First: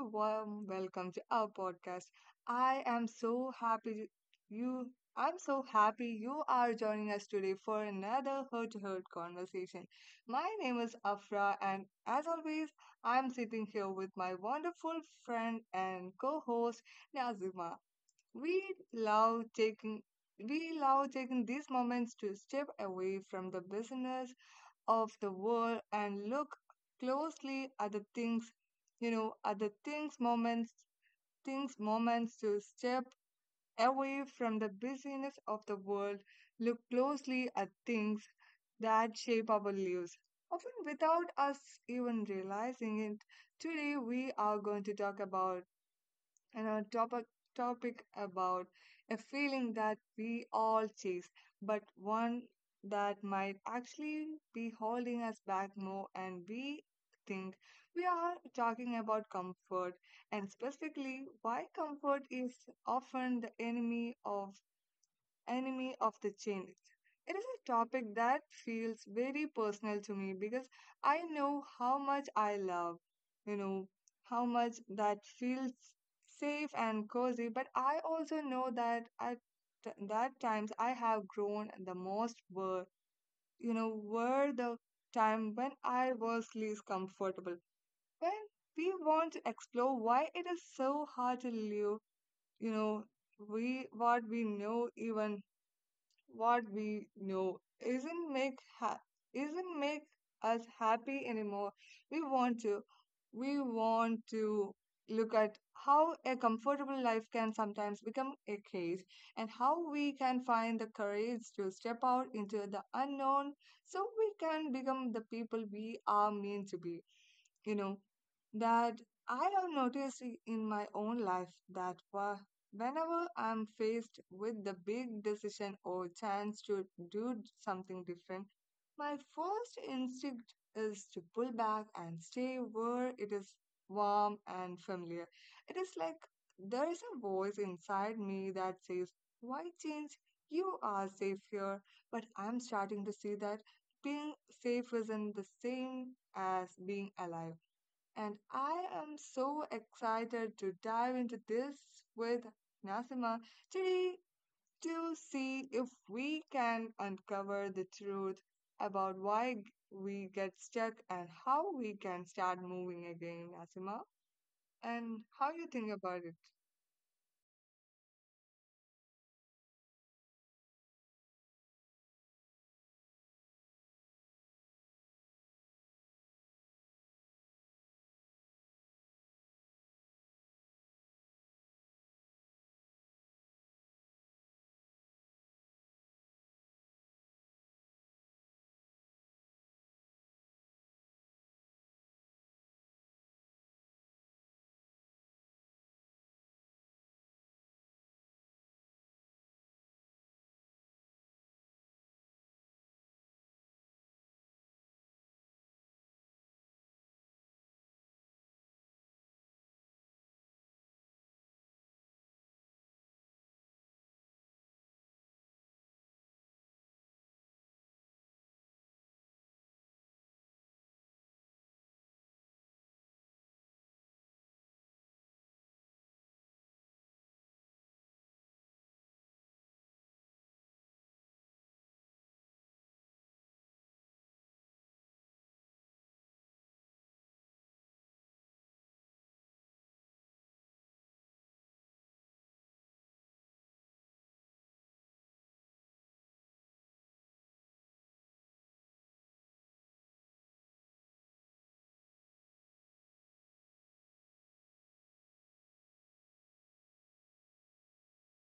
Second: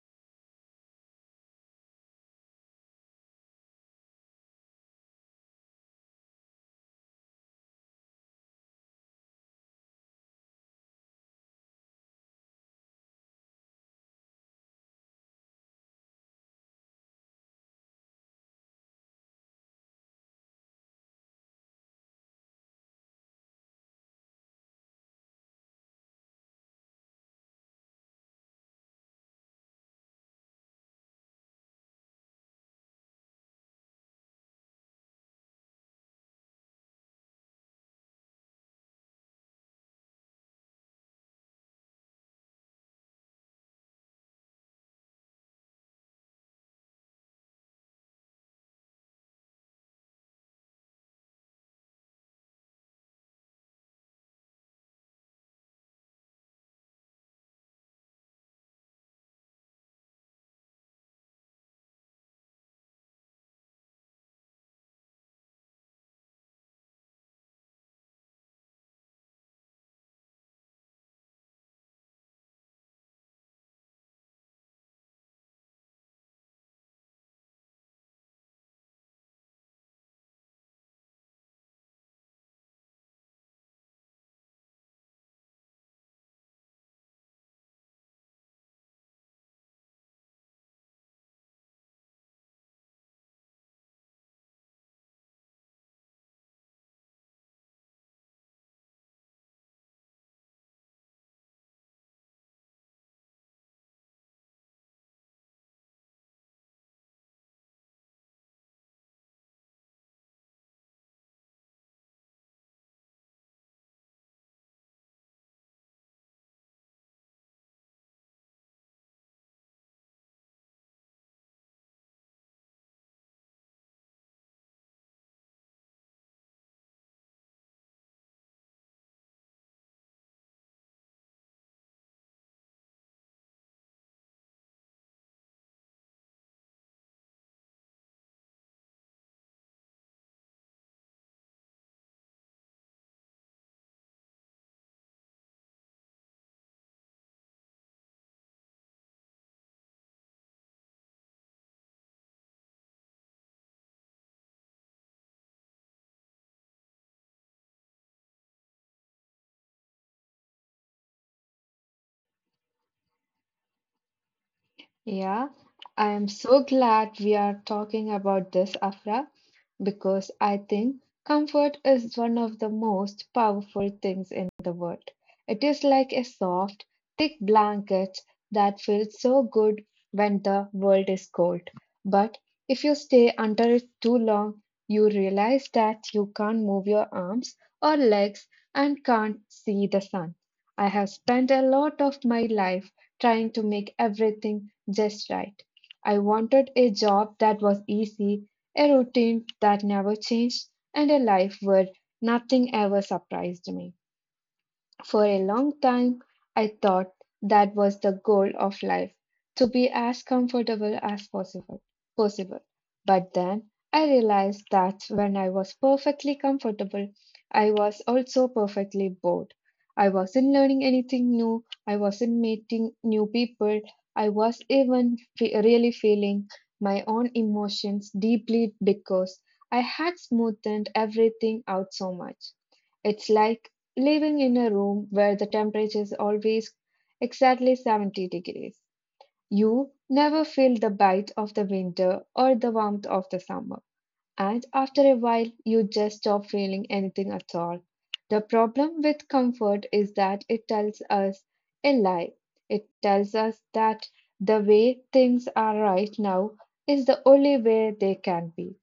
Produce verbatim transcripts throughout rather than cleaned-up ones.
warm welcome to our podcast. I am so happy you. I'm so happy you are joining us today for another heart to heart conversation. My name is Afra, and as always, I'm sitting here with my wonderful friend and co host Nazima. We love taking we love taking these moments to step away from the business of the world and look closely at the things, you know, at the things, moments, things, moments to step away from the busyness of the world, look closely at things that shape our lives. Often without us even realizing it, today we are going to talk about and our topic topic about a feeling that we all chase, but one that might actually be holding us back more and we think we are talking about comfort and specifically why comfort is often the enemy of enemy of the change. It is a topic that feels very personal to me because I know how much I love, you know, how much that feels safe and cozy, but I also know that at that times I have grown the most were, you know, were the time when I was least comfortable. When we want to explore why it is so hard to live, you know, we what we know even what we know isn't make ha- isn't make us happy anymore. We want to we want to look at how a comfortable life can sometimes become a cage and how we can find the courage to step out into the unknown so we can become the people we are meant to be, you know, that I have noticed i- in my own life that wha- whenever I'm faced with the big decision or chance to do something different, my first instinct is to pull back and stay where it is warm and familiar. It is like there is a voice inside me that says, "Why change? You are safe here." But I'm starting to see that being safe isn't the same as being alive, and I am so excited to dive into this with Nasima today to see if we can uncover the truth about why g- we get stuck and how we can start moving again, Nasima, and Yeah, how you think I about am so glad we are talking about this, Afra, because I think comfort is one of the most powerful things in the world. It is like a soft, thick blanket that feels so good when the world is cold. But if you stay under it too long, you realize that you can't move your arms or legs and can't see the sun. I have spent a lot of my life trying to make everything just right. I wanted a job that was easy, a routine that never changed, and a life where nothing ever surprised me. For a long time, I thought that was the goal of life to be as comfortable as possible. possible. But then I realized that when I was perfectly comfortable, I was also perfectly bored. I wasn't learning anything new, I wasn't meeting new people, I was even fe- really feeling my own emotions deeply because I had smoothed everything out so much. It's like living in a room where the temperature is always exactly seventy degrees. You never feel the bite of the winter or the warmth of the summer, and after a while you just stop feeling anything at all. The problem with comfort is that it tells us a lie. It tells us that the way things are right now is the only way they can be,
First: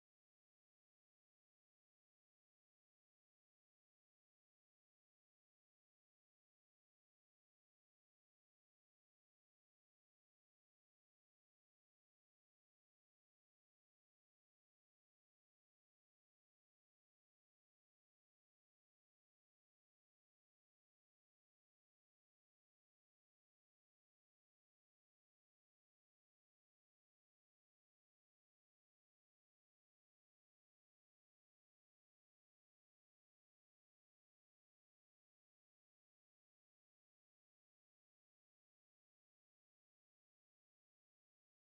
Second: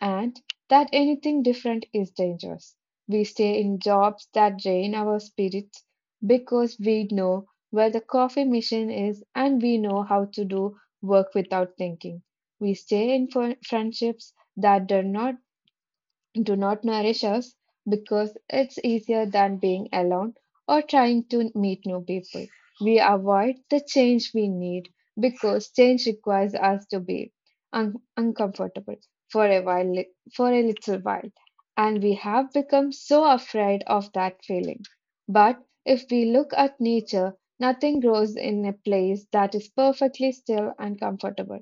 and that anything different is dangerous. We stay in jobs that drain our spirits because we know where the coffee machine is and we know how to do work without thinking. We stay in fr- friendships that does not do not nourish us because it's easier than being alone or trying to meet new people. We avoid the change we need because change requires us to be un- uncomfortable for a while, for a little while, and we have become so afraid of that feeling. But if we look at nature, nothing grows in a place that is perfectly still and comfortable.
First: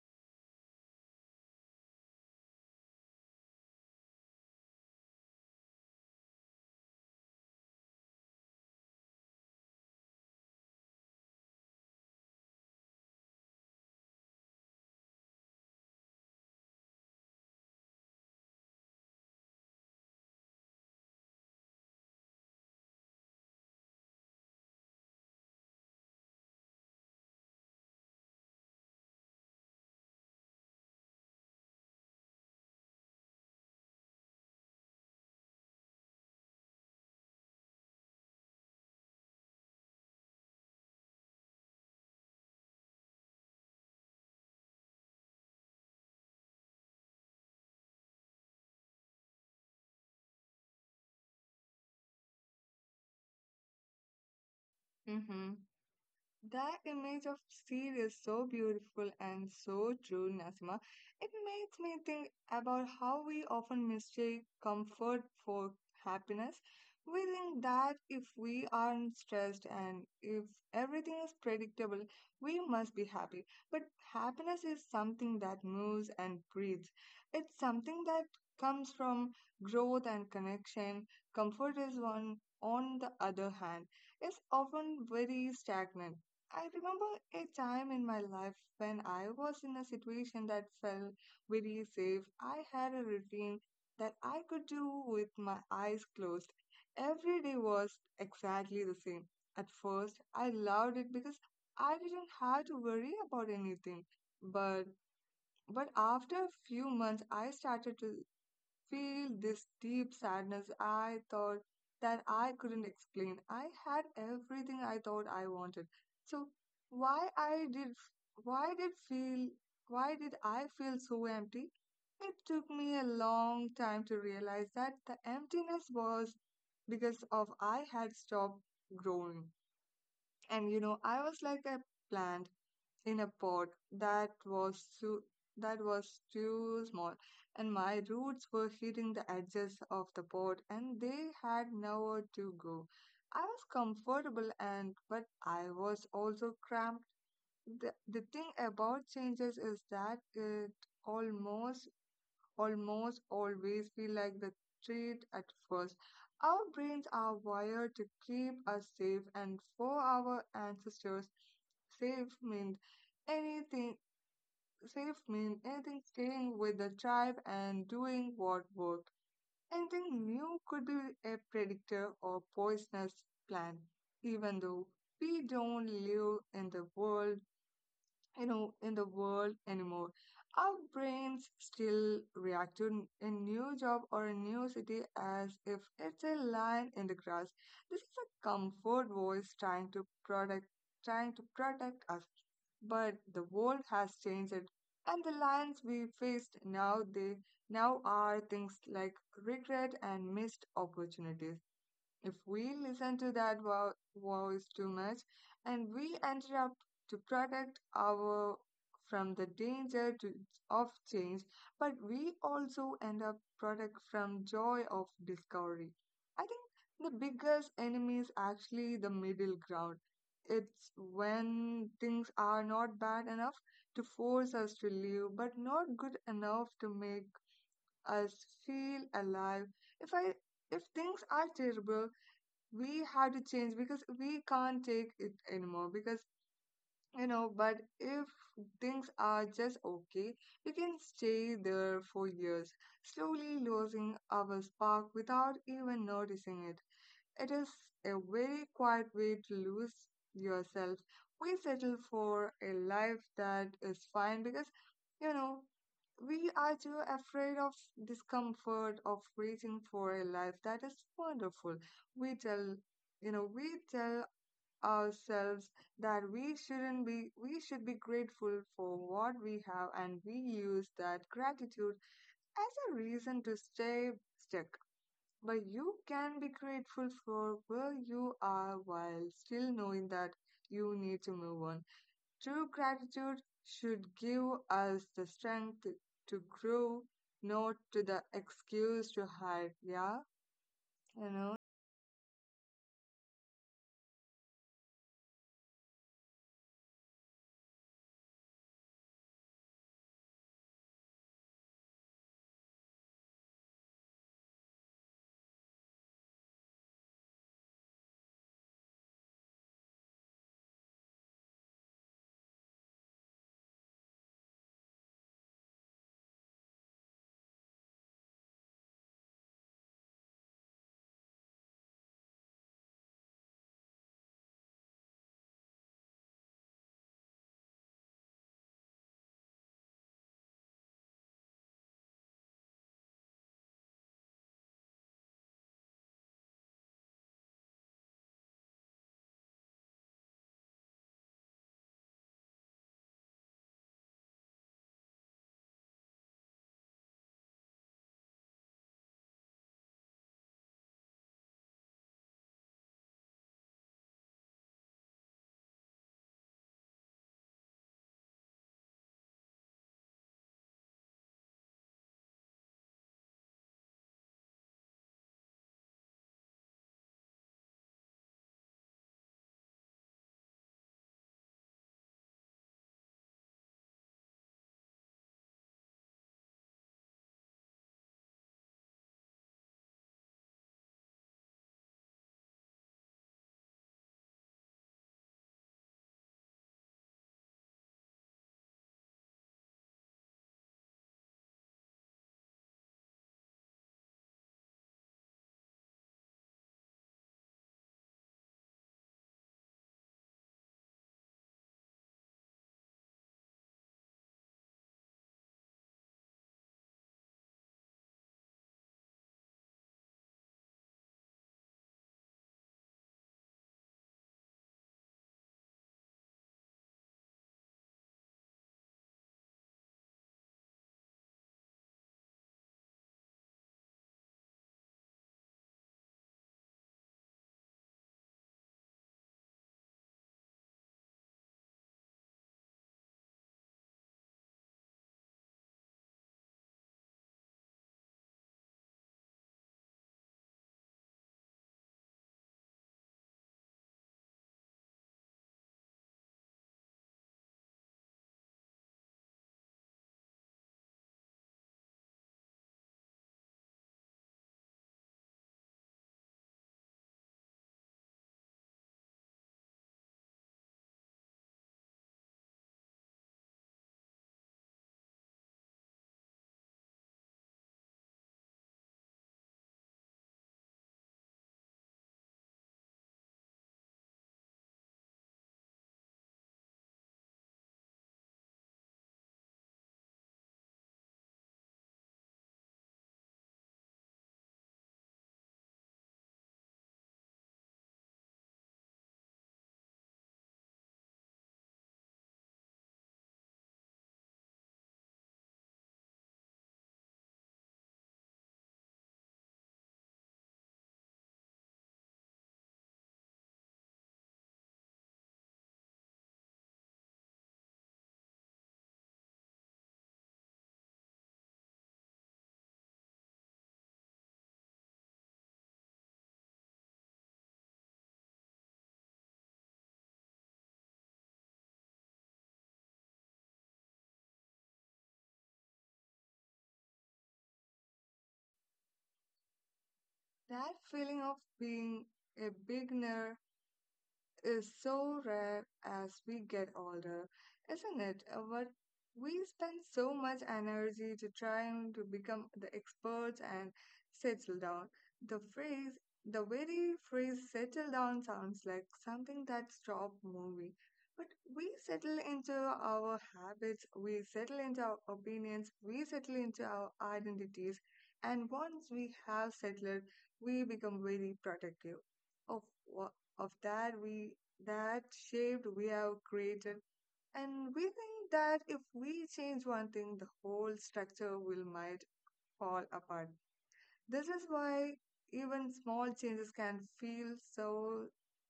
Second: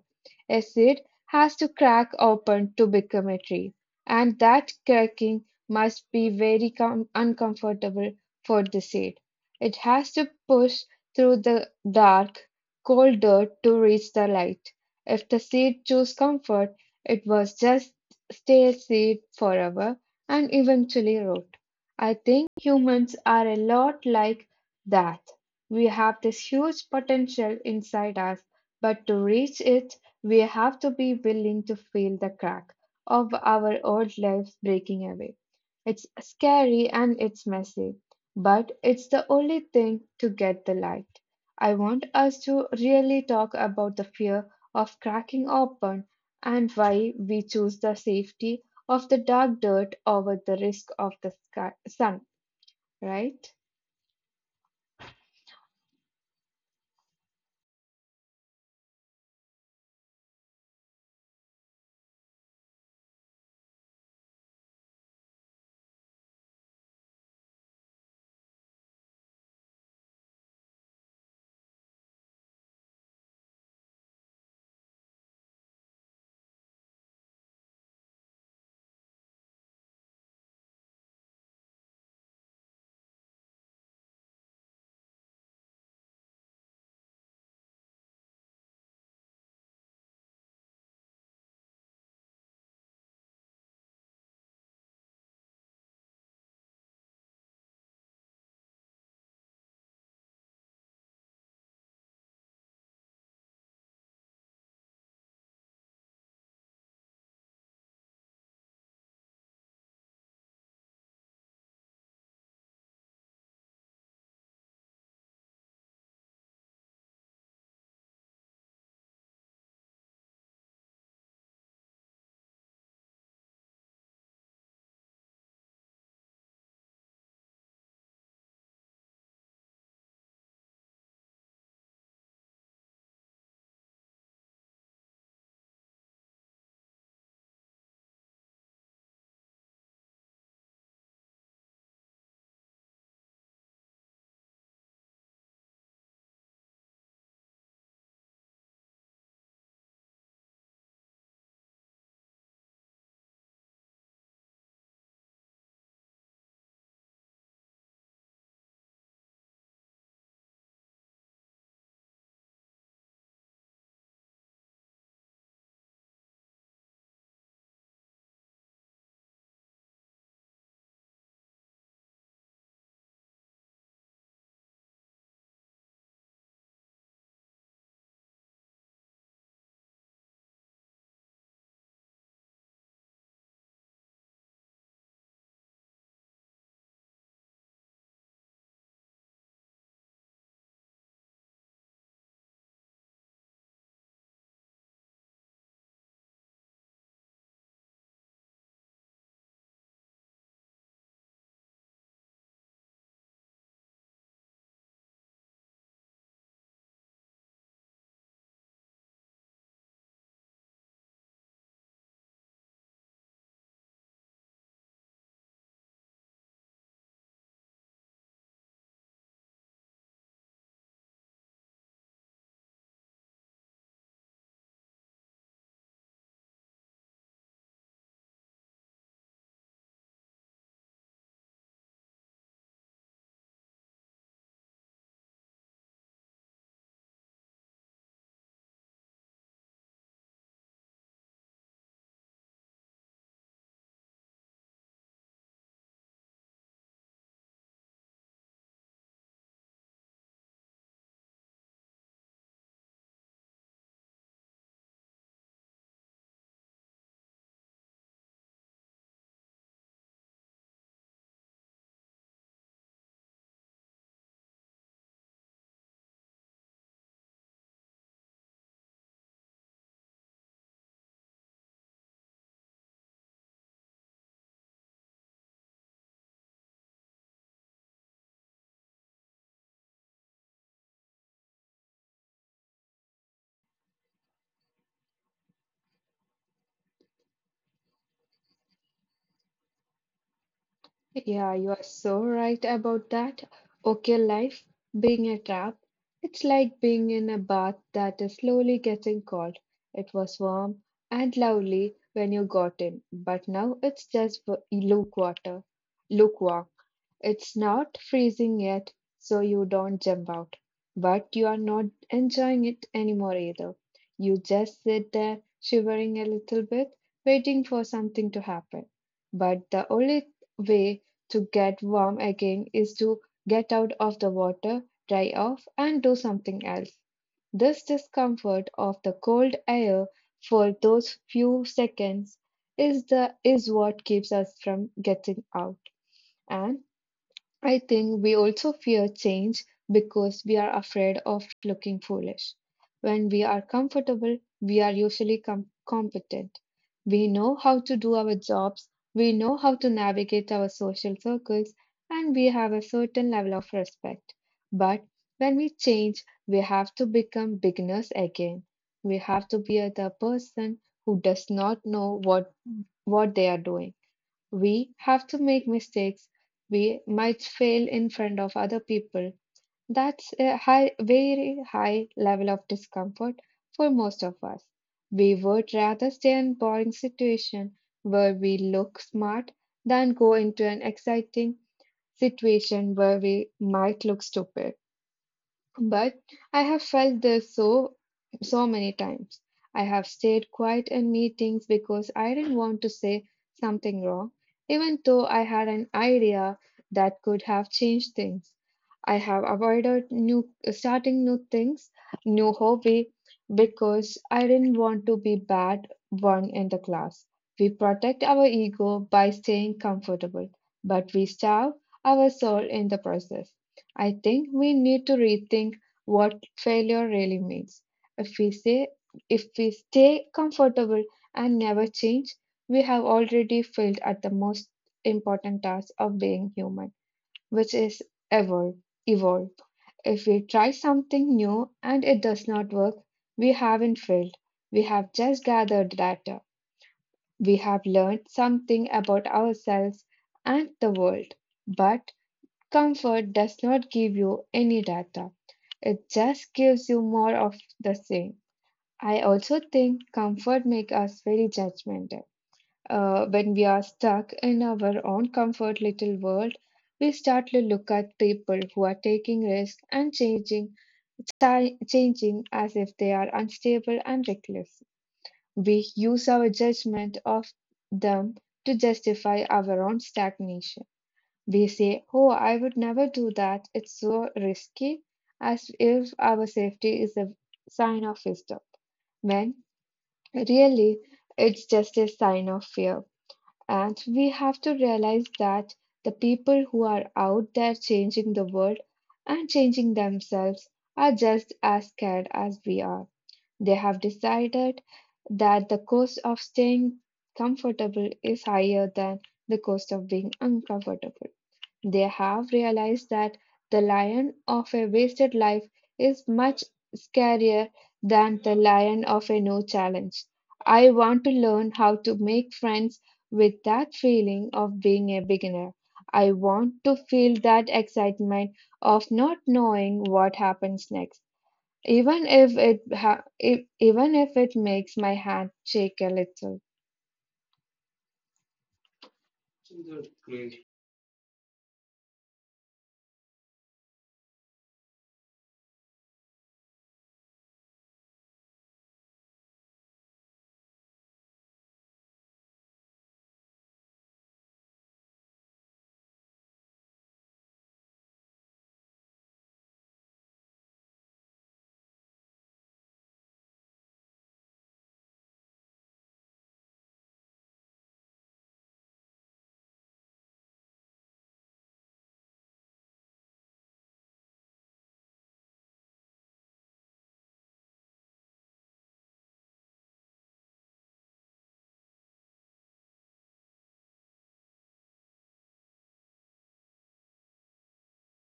A seed has to crack open to become a tree, and that cracking must be very com- uncomfortable for the seed. It has to push through the dark, cold dirt to reach the light. If the seed chose comfort, it was just stay a seed forever and eventually rot. I think humans are a lot like that. We have this huge potential inside us, but to reach it, we have to be willing to feel the crack of our old lives breaking away. It's scary and it's messy, but it's the only thing to get the light. I want us to really talk about the fear of cracking open and why we choose the safety of the dark dirt over the risk of the sky, sun, right? it. That image of sea is so beautiful and so true, Nasima. It makes me think about how we often mistake comfort for happiness. We think that if we aren't stressed and if everything is predictable, we must be happy. But happiness is something that moves and breathes. It's something that comes from growth and connection. Comfort is one, on the other hand, is often very stagnant. I remember a time in my life when I was in a situation that felt very safe. I had a routine that I could do with my eyes closed. Every day was exactly the same. At first, I loved it because I didn't have to worry about anything. But but after a few months, I started to feel this deep sadness I thought that I couldn't explain. I had everything I thought I wanted. So why I did why did feel why did I feel so empty? It took me a long time to realize that the emptiness was because of I had stopped growing. And you know, I was like a plant in a pot that was too that was too small, and my roots were hitting the edges of the pot, and they had nowhere to go. I was comfortable and but I was also cramped. The, the thing about changes is that it almost almost always feel like the treat at first. Our brains are wired to keep us safe and for our ancestors safe meant anything safe mean anything staying with the tribe and doing what worked. Anything new could be a predictor or poisonous plant, even though we don't live in the world, you know, in the world anymore. Our brains still react to a new job or a new city as if it's a line in the grass. This is a comfort voice trying to protect, trying to protect us. But the world has changed it, and the lines we faced now they now are things like regret and missed opportunities. If we listen to that vo- voice too much, and we interrupt to protect our from the danger to, of change, but we also end up protect from joy of discovery. I think the biggest enemy is actually the middle ground. It's when things are not bad enough to force us to live, but not good enough to make us feel alive. If I if things are terrible, we had to change because we can't take it anymore because, you know, but if things are just okay, we can stay there for years, slowly losing our spark without even noticing it. It is a very quiet way to lose yourself. We settle for a life that is fine because, you know, we are too afraid of discomfort, of reaching for a life that is wonderful. We tell, you know, we tell ourselves that we shouldn't be, we should be grateful for what we have, and we use that gratitude as a reason to stay stuck. But you can be grateful for where you are while still knowing that you need to move on. True gratitude should give us the strength to grow, not to the excuse to hide. Yeah, you know, Yeah, you are so right about that. Okay, life being a trap, it's like being in a bath that is slowly getting cold. It was warm and lovely when you got in, but now it's just w- lukewater, lukewarm. It's not freezing yet, so you don't jump out, but you are not enjoying it anymore either. You just sit there shivering a little bit, waiting for something to happen. But the only way to get warm again is to get out of the water, dry off, and do something else. This discomfort of the cold air for those few seconds is the is what keeps us from getting out. And I think we also fear change because we are afraid of looking foolish. When we are comfortable, we are usually com- competent. We know how to do our jobs, we know how to navigate our social circles, and we have a certain level of respect. But when we change, we have to become beginners again. We have to be the person who does not know what, what they are doing. We have to make mistakes. We might fail in front of other people. That's a high, very high level of discomfort for most of us. We would rather stay in boring situation where we look smart than go into an exciting situation where we might look stupid. But I have felt this so so many times. I have stayed quiet in meetings because I didn't want to say something wrong, even though I had an idea that could have changed things. I have avoided new starting new things, new hobby because I didn't want to be bad one in the class. We protect our ego by staying comfortable, but we starve our soul in the process. I think we need to rethink what failure really means. If we say if we stay comfortable and never change, we have already failed at the most important task of being human, which is ever evolve. If we try something new and it does not work, we haven't failed. We have just gathered data. We have learned something about ourselves and the world. But comfort does not give you any data, it just gives you more of the same. I also think comfort makes us very judgmental. Uh, when we are stuck in our own comfort little world, we start to look at people who are taking risks and changing ti- changing as if they are unstable and reckless. We use our judgment of them to justify our own stagnation. We say, "Oh, I would never do that. It's so risky," as if our safety is a sign of wisdom. When really, it's just a sign of fear. And we have to realize that the people who are out there changing the world and changing themselves are just as scared as we are. They have decided that the cost of staying comfortable is higher than the cost of being uncomfortable. They have realized that the lion of a wasted life is much scarier than the lion of a no challenge. I want to learn how to make friends with that feeling of being a beginner. I want to feel that excitement of not knowing what happens next, even if it ha- if, even if it makes my hand shake a little. that feeling of being a beginner is so rare as we get older, isn't it? Uh, But we spend so much energy to trying to become the experts and settle down. The phrase, the very phrase settle down sounds like something that stopped moving. But we settle into our habits, we settle into our opinions, we settle into our identities, and once we have settled, we become very protective of what of that we that shaped we have created, and we think that if we change one thing the whole structure will might fall apart. This is why even small changes can feel so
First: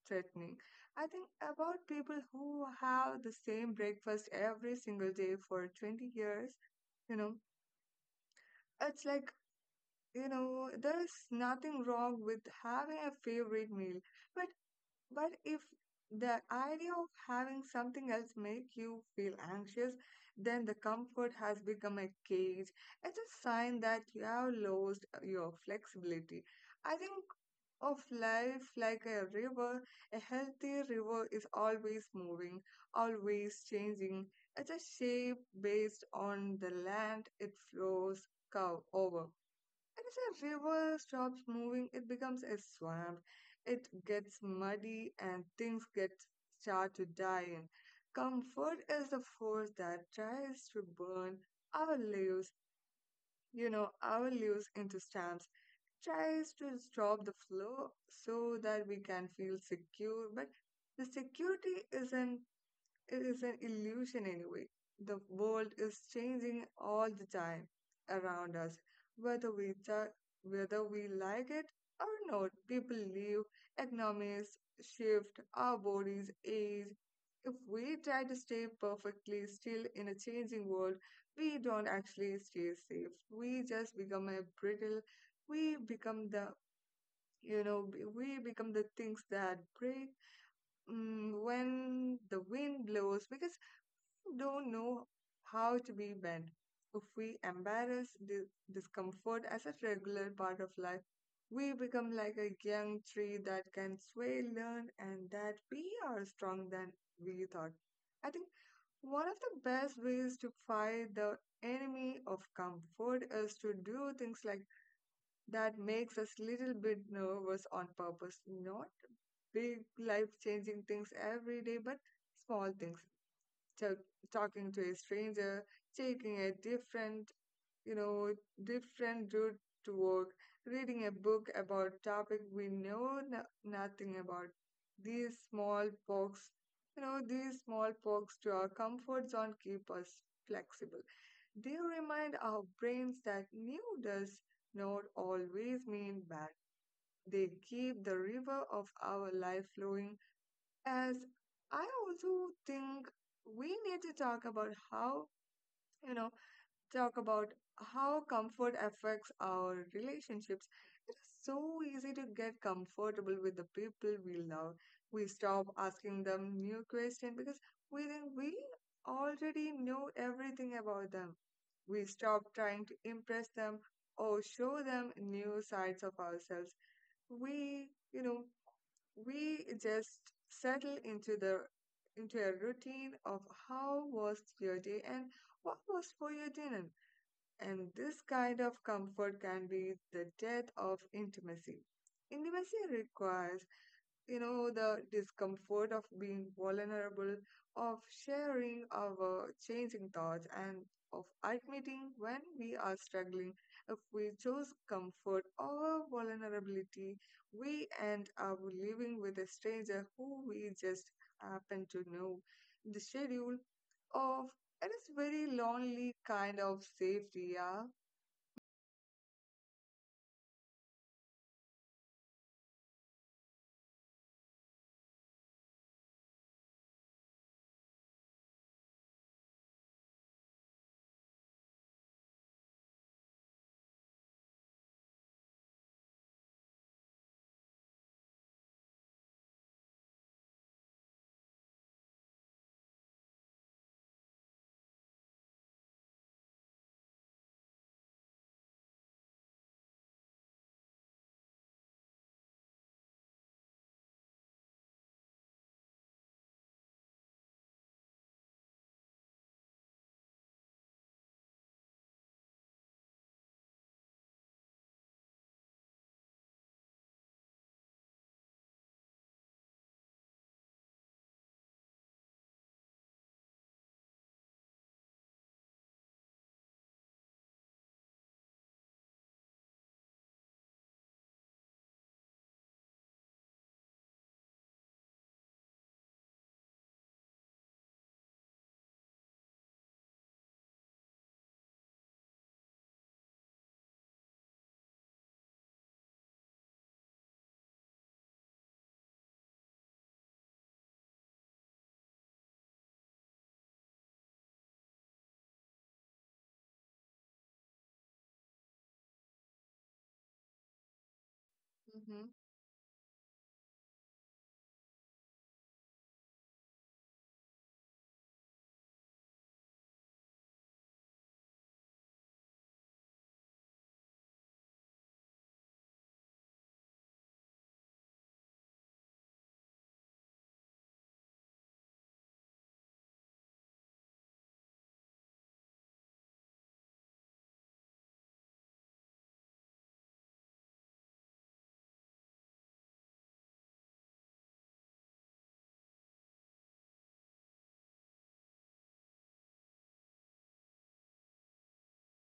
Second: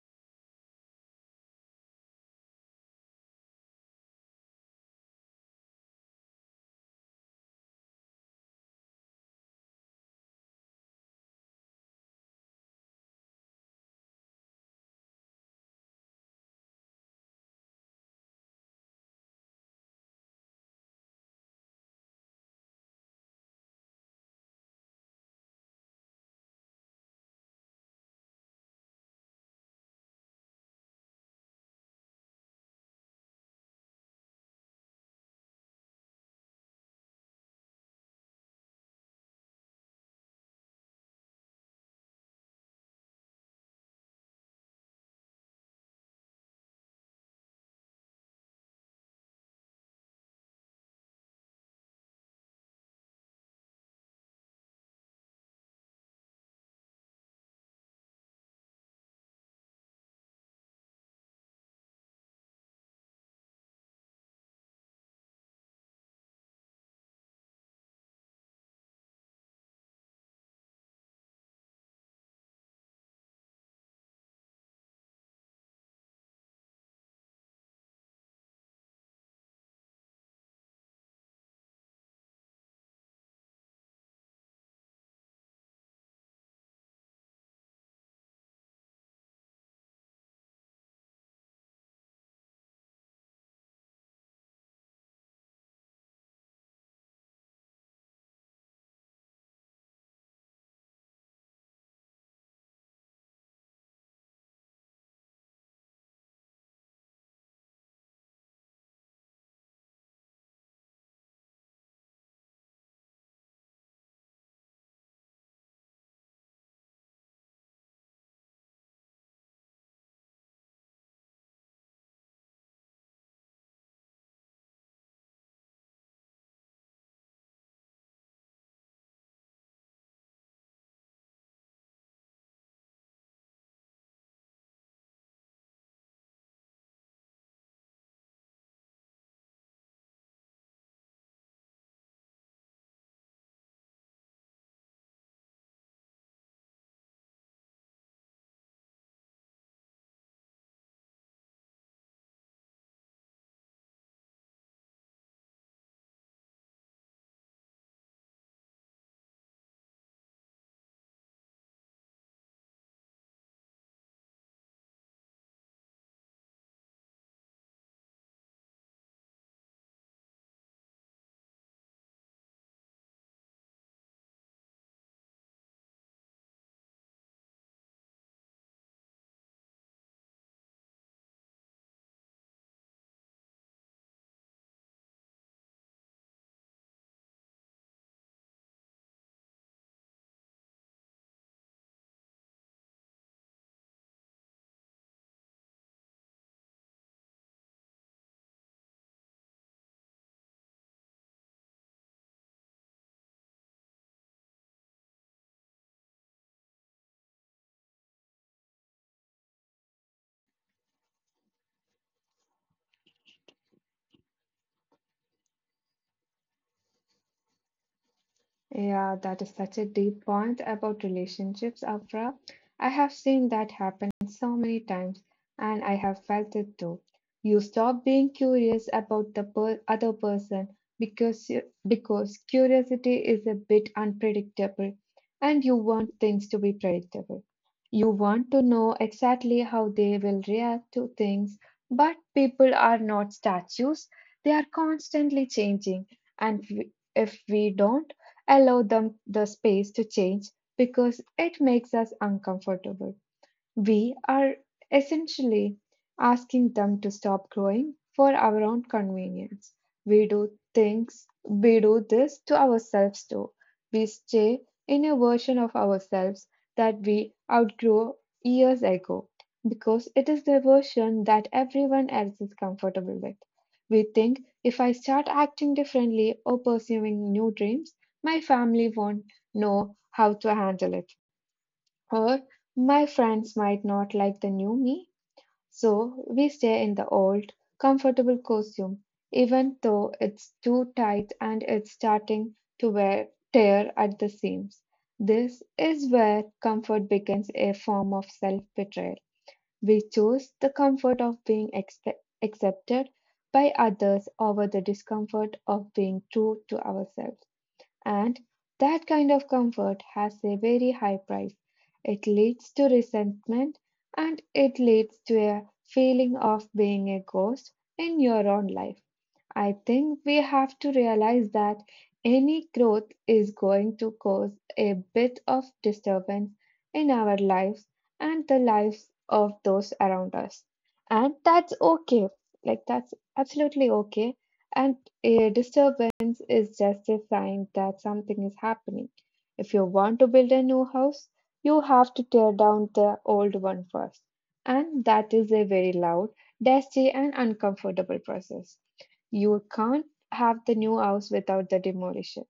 threatening. I think about people who have the same breakfast every single day for twenty years. You know, it's like, you know, there's nothing wrong with having a favorite meal, but But if the idea of having something else make you feel anxious, then the comfort has become a cage. It's a sign that you have lost uh, your flexibility. I think of life like a river. A healthy river is always moving, always changing. It's a shape based on the land it flows cow over. And if a river stops moving, it becomes a swamp. It gets muddy and things get start to die in. Comfort is the force that tries to burn our leaves, you know, our leaves into stamps, tries to stop the flow so that we can feel secure. But the security isn't, it is an illusion anyway. The world is changing all the time around us, whether we ju- whether we like it or not. People leave, economies shift, our bodies age. If we try to stay perfectly still in a changing world, we don't actually stay safe. We just become a brittle. We become the you know b- we become the things that break, mm, when the wind blows because don't know how to be bent. If we embrace the discomfort as a regular part of life, we become like a young tree that can sway, learn, and that we are stronger than we thought. I think one of the best ways to fight the enemy of comfort is to do things like that makes us little bit nervous on purpose, not big life changing things every day, but small things, ta- talking to a stranger, taking a different, you know, different route to work, reading a book about topic we know no- nothing about. These small perks, you know, these small perks to our comfort zone keep us flexible. They remind our brains that new does not always mean bad. They keep the river of our life flowing as I also think we need to talk about how, you know, talk about how comfort affects our relationships. It is so easy to get comfortable with the people we love. We stop asking them new questions because we think we already know everything about them. We stop trying to impress them or show them new sides of ourselves. We, you know, we just settle into the into a routine of how was your day and what was for your dinner, and this kind of comfort can be the death of intimacy. Intimacy requires, you know, the discomfort of being vulnerable, of sharing our changing thoughts, and of admitting when we are struggling. If we choose comfort over vulnerability, we end up living with a stranger who we just happen to know. The schedule of it is very lonely kind of safety, yeah. Yeah, that is such a deep point about relationships, Afra. I have seen that happen so many times, and I have felt it too. You stop being curious about the per other person because you- because curiosity is a bit unpredictable, and you want things to be predictable. You want to know exactly how they will react to things, but people are not statues. They are constantly changing, and we- if we don't allow them the space to change because it makes us uncomfortable. We are essentially asking them to stop growing for our own convenience. We do things, we do this to ourselves too. We stay in a version of ourselves that we outgrew years ago because it is the version that everyone else is comfortable with. We think if I start acting differently or pursuing new dreams, my family won't know how to handle it. Or my friends might not like the new me, so we stay in the old, comfortable costume, even though it's too tight and it's starting to wear tear at the seams. This is where comfort becomes a form of self betrayal. We choose the comfort of being expe- accepted by others over the discomfort of being true to ourselves. And that kind of comfort has a very high price. It Mm-hmm. leads to resentment and it leads to a feeling of being a ghost in your own life. I think we have to realize that any growth is going to cause a bit of disturbance in our lives and the lives of those around us. And that's okay. Like, that's absolutely okay. And a disturbance is just a sign that something is happening. If you want to build a new house, you have to tear down the old one first. And that is a very loud, dusty, and uncomfortable process. You can't have the new house without the demolition.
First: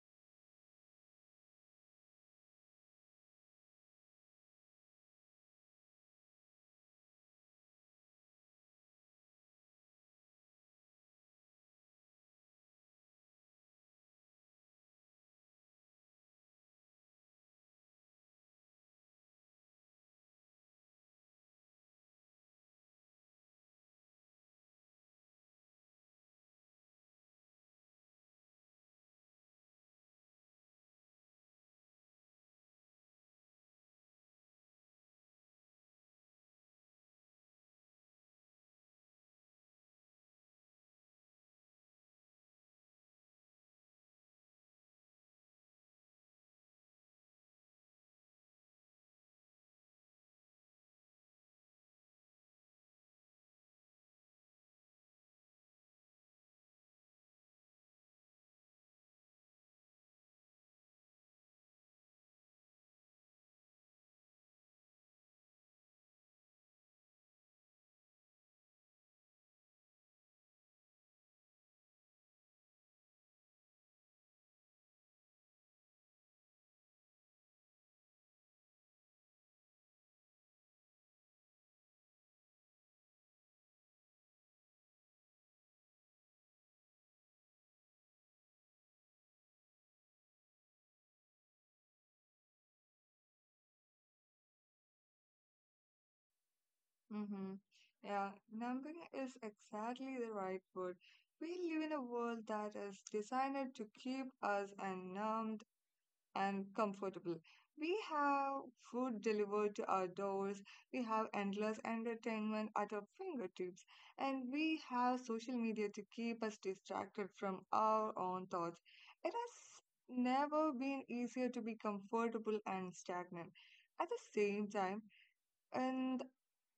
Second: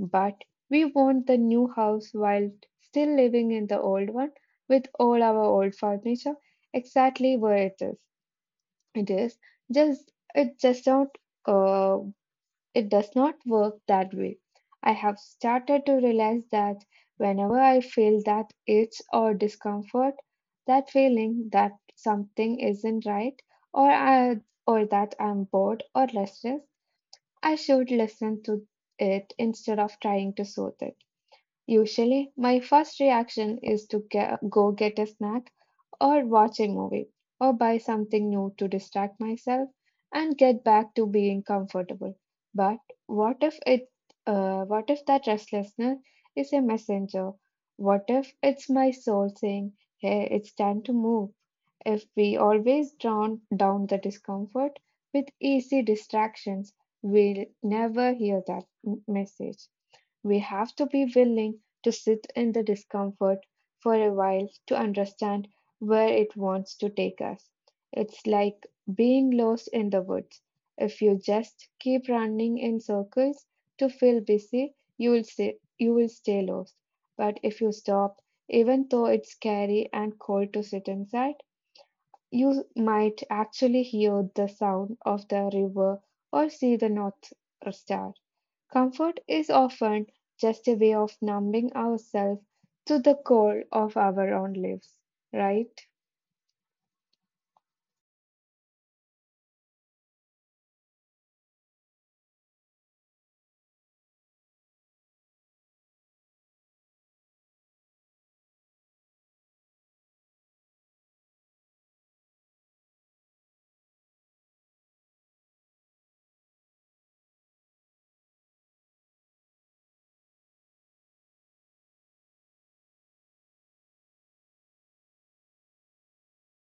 But we want the new house while still living in the old one with all our old furniture exactly where it is. It is just it just not uh, it does not work that way. I have started to realize that whenever I feel that itch or discomfort, that feeling that something isn't right or I, or that I'm bored or restless, I should listen to it instead of trying to soothe it. Usually, my first reaction is to ge- go get a snack or watch a movie or buy something new to distract myself and get back to being comfortable. But what if it uh, what if that restlessness is a messenger? What if it's my soul saying, "Hey, it's time to move." If we always drown down the discomfort with easy distractions, we'll never hear that m- message. We have to be willing to sit in the discomfort for a while to understand where it wants to take us. It's like being lost in the woods. If you just keep running in circles to feel busy, you will stay, you will stay lost. But if you stop, even though it's scary and cold to sit inside, you might actually hear the sound of the river or see the North Star. Comfort is often just a way of numbing ourselves to the cold of our own lives, right? Mm-hmm. Yeah, numbing is exactly the right word. We live in a world that is designed to keep us numbed and comfortable. We have food delivered to our doors, we have endless entertainment at our fingertips, and we have social media to keep us distracted from our own thoughts. It has never been easier to be comfortable and stagnant. At the same time, and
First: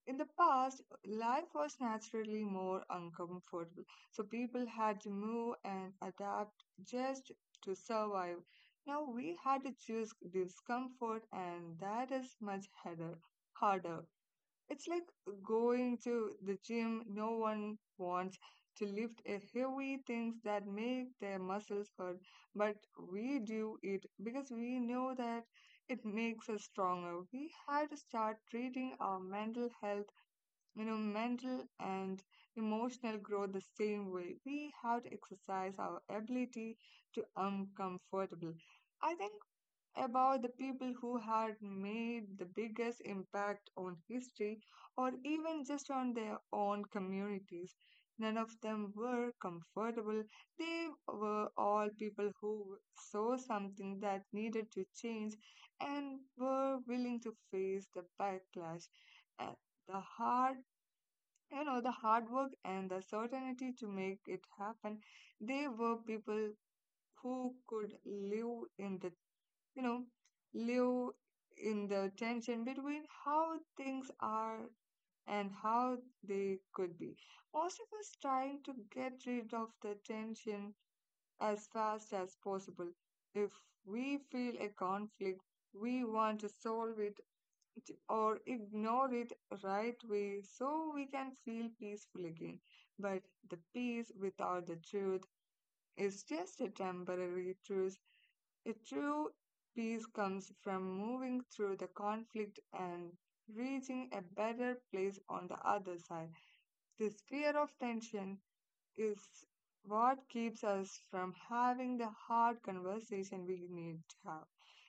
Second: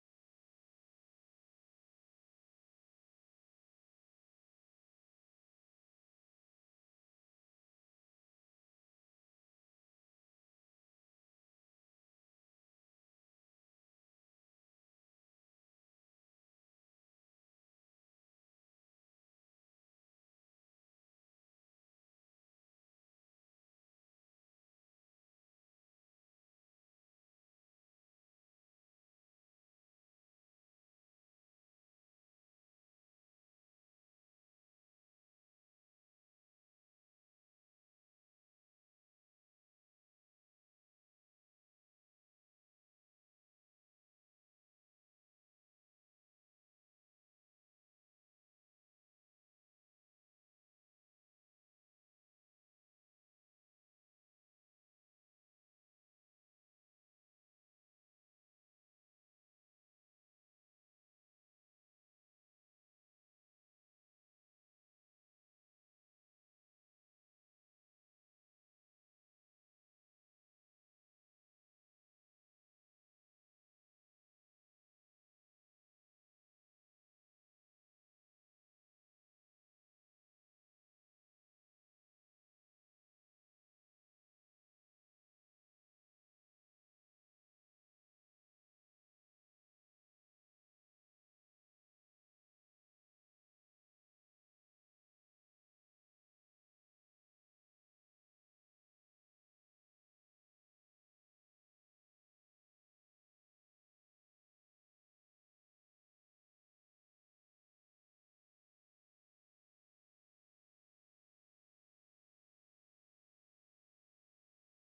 in the past, life was naturally more uncomfortable, so people had to move and adapt just to survive. Now we had to choose discomfort, and that is much harder. harder. It's like going to the gym. No one wants to lift a heavy things that make their muscles hurt, but we do it because we know that it makes us stronger. We had to start treating our mental health you know, mental and emotional growth the same way. We have to exercise our ability to uncomfortable. I think about the people who had made the biggest impact on history or even just on their own communities. None of them were comfortable. They were all people who saw something that needed to change and were willing to face the backlash. And the hard you know the hard work and the certainty to make it happen, they were people who could live in the you know live in the tension between how things are and how they could be. Most of us trying to get rid of the tension as fast as possible. If we feel a conflict, we want to solve it or ignore it right way so we can feel peaceful again. But the peace without the truth is just a temporary truth. A true peace comes from moving through the conflict and reaching a better place on the other side. This fear of tension is what keeps us from having the hard conversation we need to have.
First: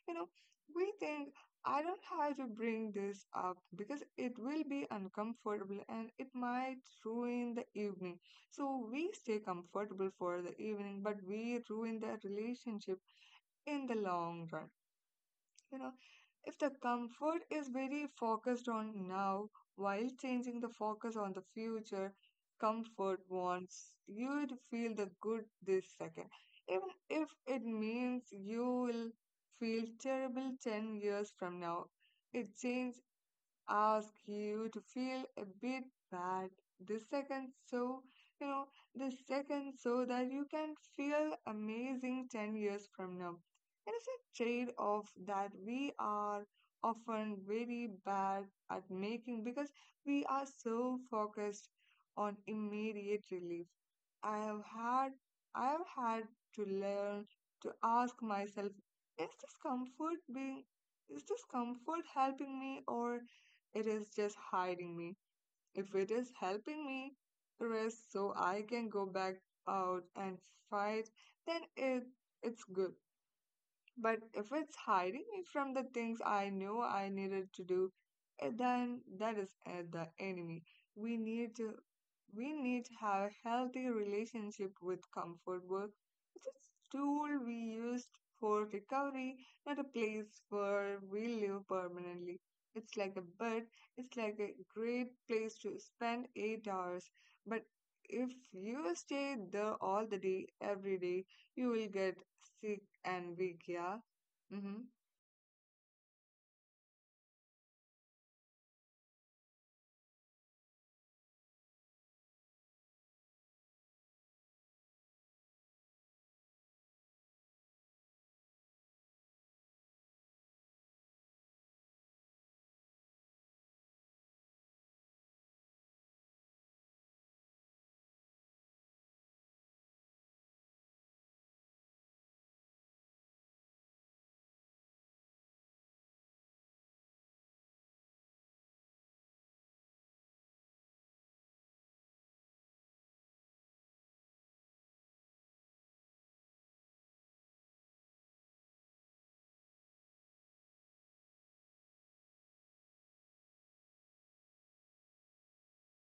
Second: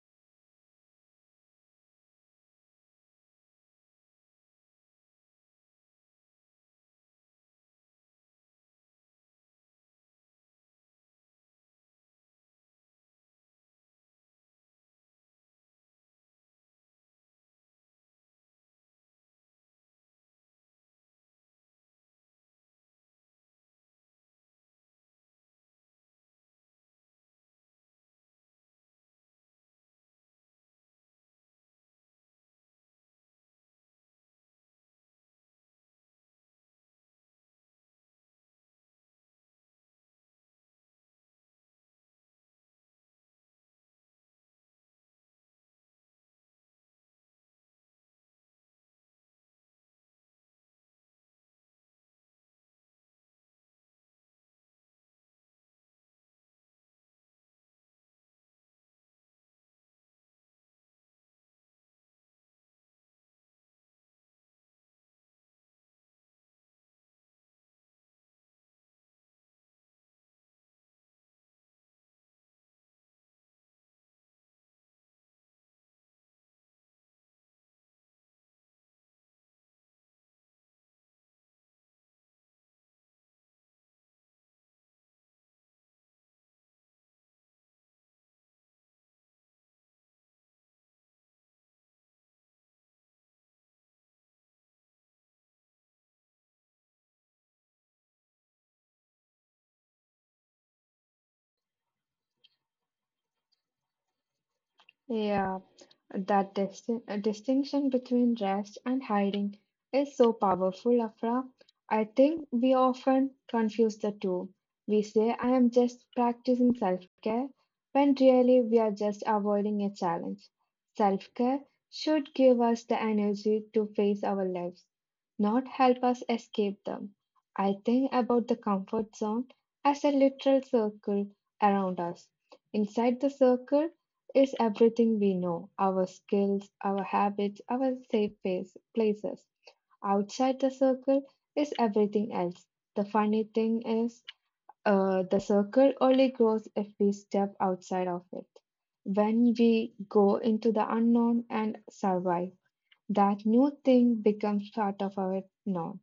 You know, we think I don't have to bring this up because it will be uncomfortable and it might ruin the evening. So we stay comfortable for the evening, but we ruin the relationship in the long run you know if the comfort is very focused on now while changing the focus on the future, comfort wants you to feel the good this second, even if it means you will feel terrible ten years from now. It changes ask you to feel a bit bad this second so you know this second so that you can feel amazing ten years from now. It is a trade off that we are often very bad at making because we are so focused on immediate relief. I have had i have had to learn to ask myself, is this comfort being is this comfort helping me or it is just hiding me. If it is helping me rest so I can go back out and fight, then it it's good. But if it's hiding me from the things I know I needed to do, eh, then that is eh, the enemy. We need to we need to have a healthy relationship with comfort work. It's a tool we use for recovery, not a place where we live permanently. It's like a bed, it's like a great place to spend eight hours. But if you stay there all the day, every day, you will get sick and weak, yeah? hmm Yeah. That disti- uh, distinction between rest and hiding is so powerful, Afra. I think we often confuse the two. We say, I am just practicing self care, when really we are just avoiding a challenge. Self care should give us the energy to face our lives, not help us escape them. I think about the comfort zone as a literal circle around us. Inside the circle, it's everything we know our skills, our habits, our safe place, places. Outside the circle is everything else. The funny thing is, uh, the circle only grows if we step outside of it. When we go into the unknown and survive, that new thing becomes part of our norm.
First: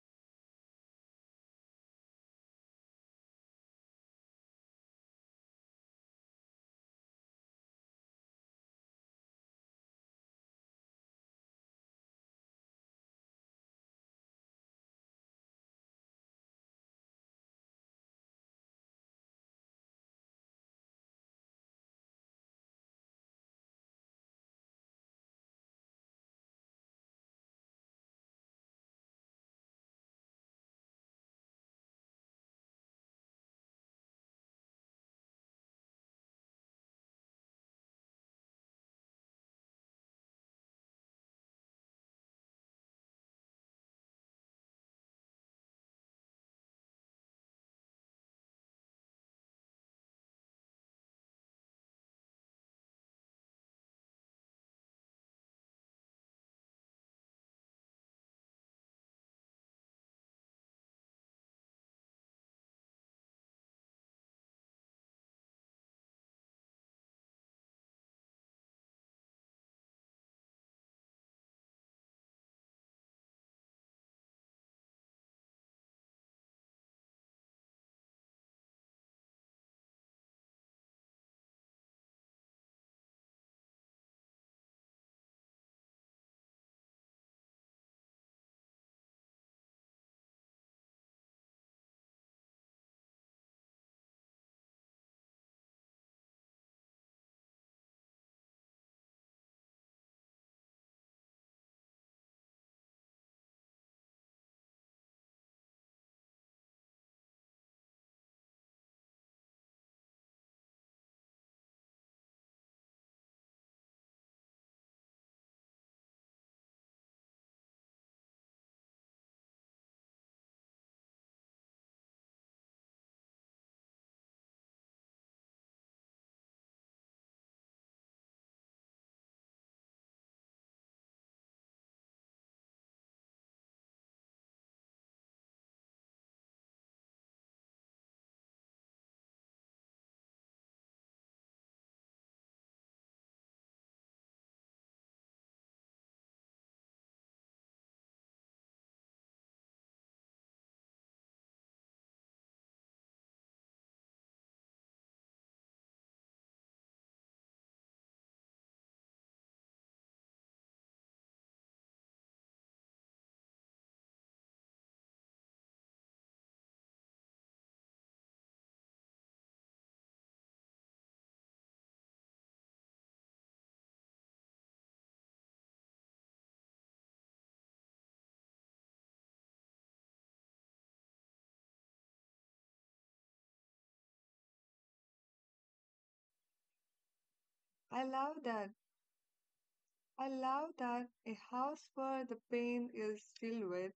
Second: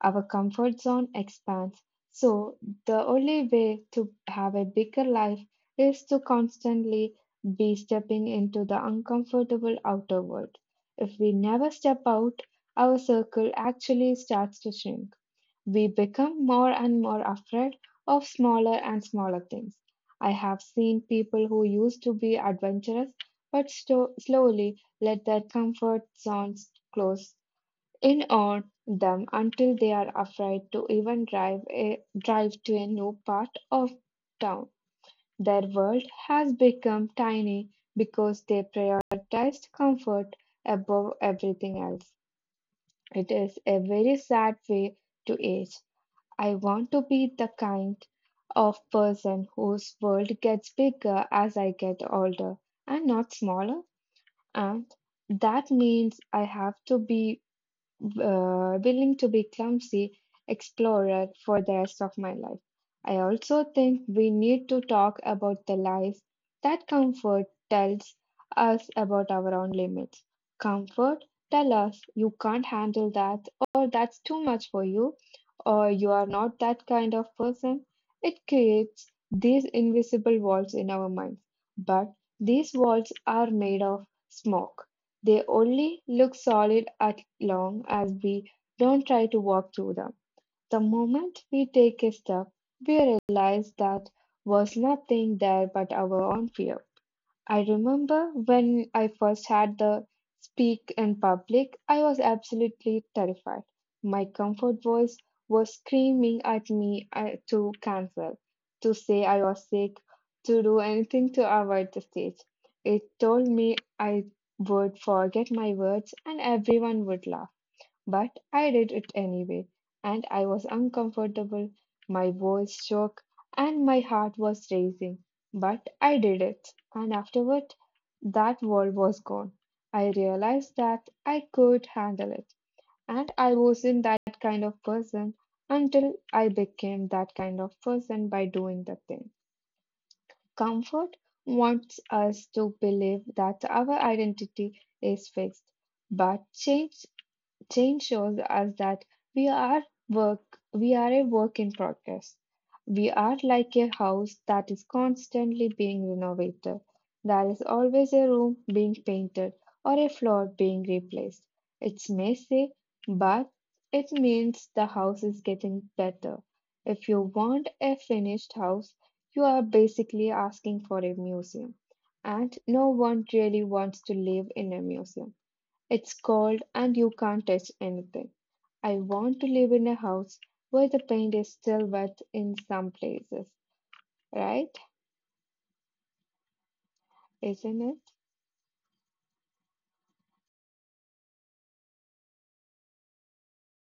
Our comfort zone expands. So, the only way to have a bigger life is to constantly be stepping into the uncomfortable outer world. If we never step out, our circle actually starts to shrink. We become more and more afraid of smaller and smaller things. I have seen people who used to be adventurous but sto- slowly let their comfort zones close in on them until they are afraid to even drive a, drive to a new part of town. Their world has become tiny because they prioritized comfort above everything else. It is a very sad way to age. I want to be the kind of person whose world gets bigger as I get older and not smaller. And that means I have to be uh, willing to be clumsy explorer for the rest of my life. I also think we need to talk about the lies that comfort tells us about our own limits. Comfort tell us you can't handle that or that's too much for you or you are not that kind of person. It creates these invisible walls in our minds, but these walls are made of smoke. They only look solid as long as we don't try to walk through them. The moment we take a step, we realize that was nothing there but our own fear. I remember when I first had the speak in public, I was absolutely terrified. My comfort voice was screaming at me uh, to cancel, to say I was sick, to do anything to avoid the stage. It told me I would forget my words and everyone would laugh. But I did it anyway, and I was uncomfortable, my voice shook, and my heart was racing. But I did it, and afterward, that world was gone. I realized that I could handle it, and I wasn't that kind of person until I became that kind of person by doing the thing. Comfort wants us to believe that our identity is fixed, but change Change shows us that we are work we are a work in progress. We are like a house that is constantly being renovated. There is always a room being painted or a floor being replaced. It's messy, but it means the house is getting better. If you want a finished house, you are basically asking for a museum. And no one really wants to live in a museum. It's cold and you can't touch anything. I want to live in a house where the paint is still wet in some places, right? Isn't it? I love that. I love that a house where the pain is filled with.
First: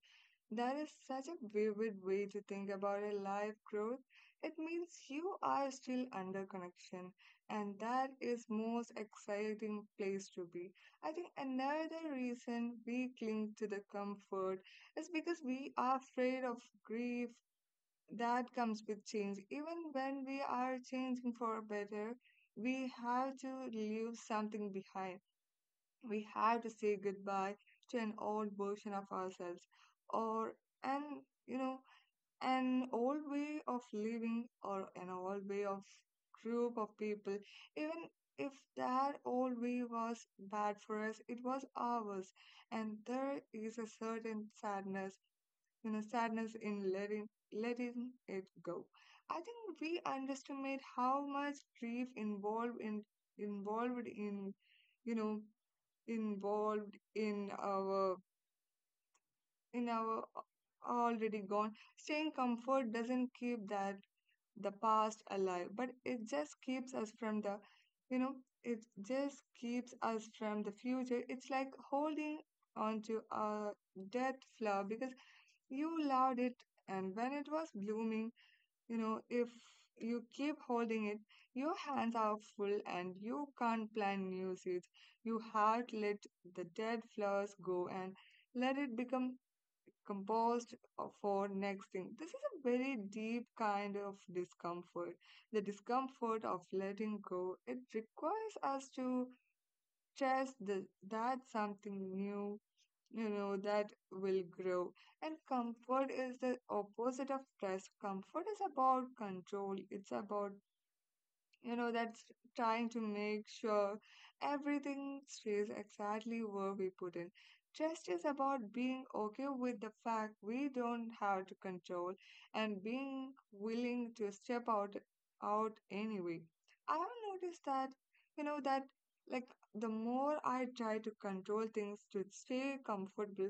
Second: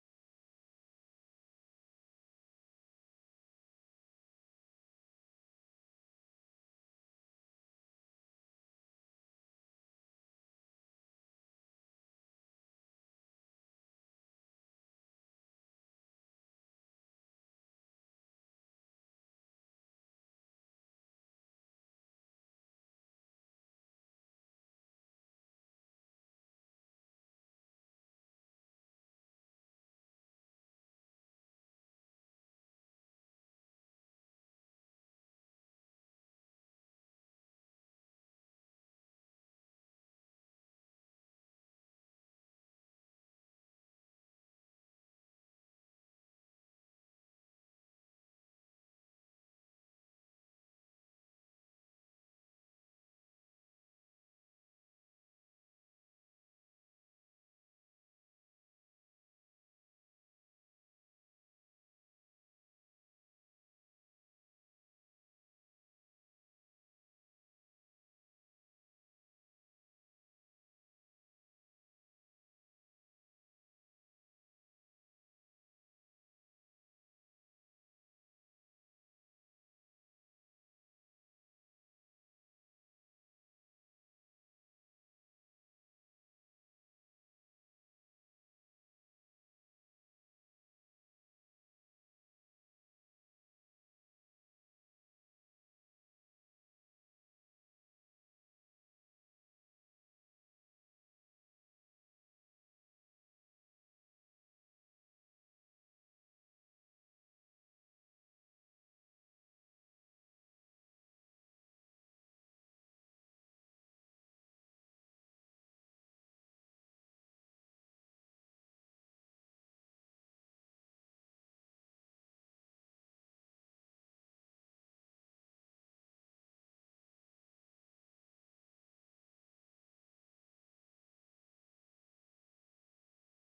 That is such a vivid way to think about a life growth. It means you are still under connection, and that is most exciting place to be. I think another reason we cling to the comfort is because we are afraid of grief that comes with change. Even when we are changing for better, we have to leave something behind. We have to say goodbye to an old version of ourselves or an you know an old way of living or an old way of group of people, even if that old way was bad for us, it was ours. And there is a certain sadness, you know, sadness in letting letting it go. I think we underestimate how much grief involved in involved in, you know, involved in our in our already gone. Staying comfort doesn't keep that the past alive, but it just keeps us from the, you know, it just keeps us from the future. It's like holding onto a dead flower because you loved it, and when it was blooming, you know, if you keep holding it, your hands are full and you can't plan new seeds. You have to let the dead flowers go and let it become composed uh, for next thing. This is a very deep kind of discomfort. The discomfort of letting go, it requires us to chase the, that something new, you know, that will grow. And comfort is the opposite of trust. Comfort is about control, it's about you know, that's trying to make sure everything stays exactly where we put it. Trust is about being okay with the fact we don't have to control and being willing to step out out anyway. I have noticed that, you know, that like the more I try to control things to stay comfortable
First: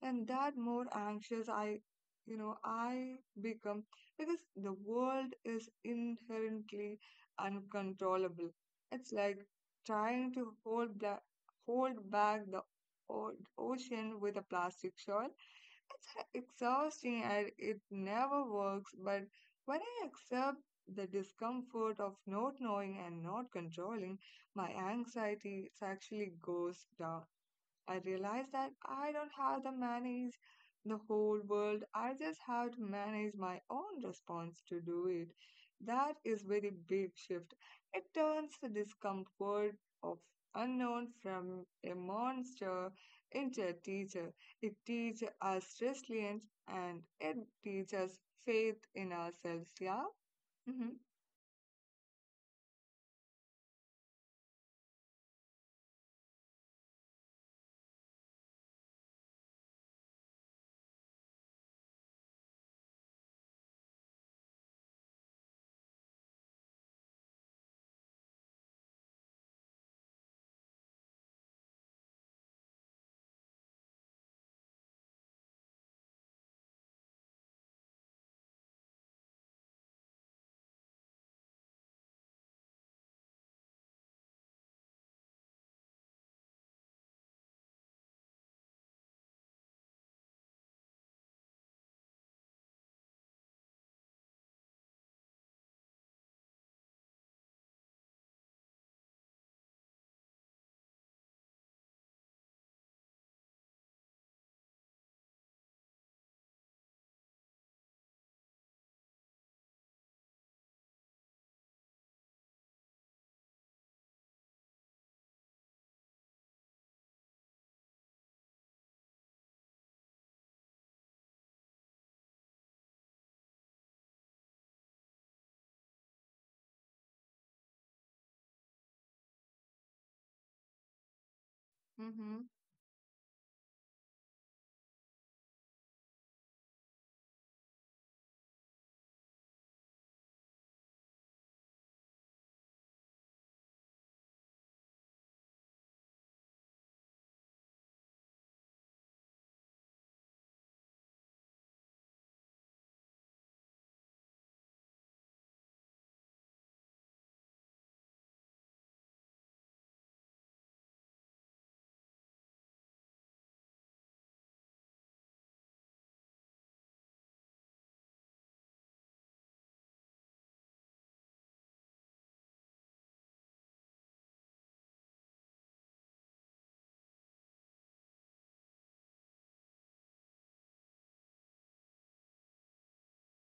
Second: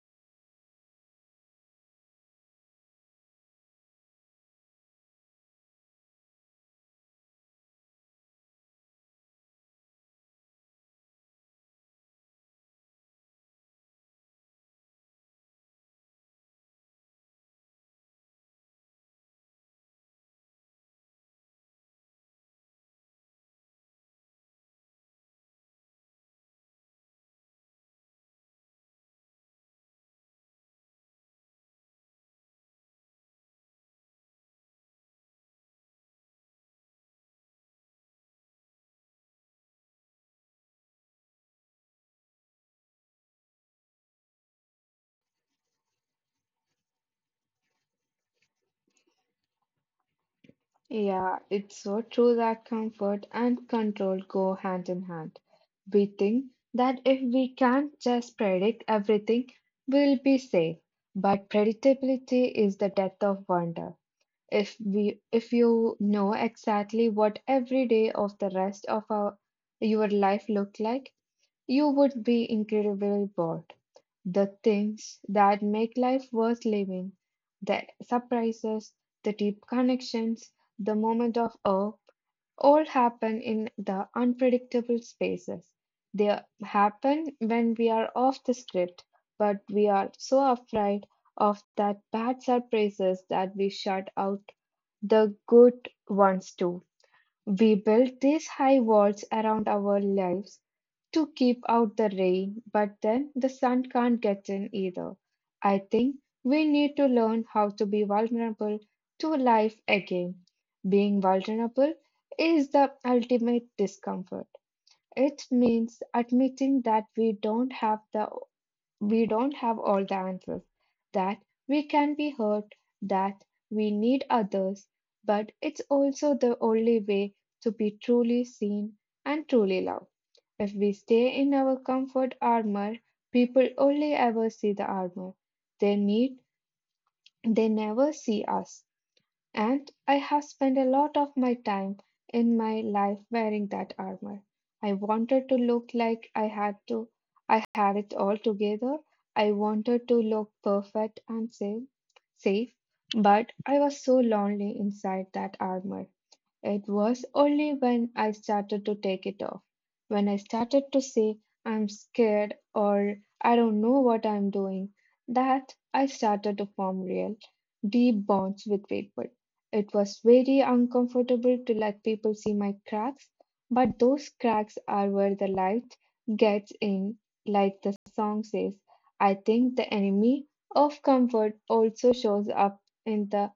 and that more anxious I you know I become because the world is inherently uncontrollable. It's like trying to hold back, hold back the o- ocean with a plastic shawl. It's exhausting and it never works, but when I accept the discomfort of not knowing and not controlling, my anxiety actually goes down. I realized that I don't have to manage the whole world. I just have to manage my own response to do it. That is very big shift. It turns the discomfort of unknown from a monster into a teacher. It teaches us resilience and it teaches faith in ourselves. Yeah. Mm-hmm. Yeah, it's so true that comfort and control go hand in hand. We think that if we can't just predict everything, we'll be safe. But predictability is the death of wonder. If we if you know exactly what every day of the rest of our your life look like, you would be incredibly bored. The things that make life worth living, the surprises, the deep connections, the moment of awe, all happen in the unpredictable spaces. They happen when we are off the script, but we are so afraid of that bad surprises that we shut out the good ones too. We build these high walls around our lives to keep out the rain, but then the sun can't get in either. I think we need to learn how to be vulnerable to life again. Being vulnerable is the ultimate discomfort. It means admitting that we don't have the we don't have all the answers, that we can be hurt, that we need others, but it's also the only way to be truly seen and truly loved. If we stay in our comfort Mm-hmm. armor, people only ever see the armor they need, they never see us. And I have spent a lot of my time in my life wearing that armor. I wanted to look like I had to I had it all together. I wanted to look perfect and safe, safe, but I was so lonely inside that armor. It was only when I started to take it off, when I started to say, I'm scared or I don't know what I'm doing, that I started to form real, deep bonds with people. It was very uncomfortable to let people see my cracks, but those cracks are where the light gets in, like the song says. I think the enemy of comfort also shows up in the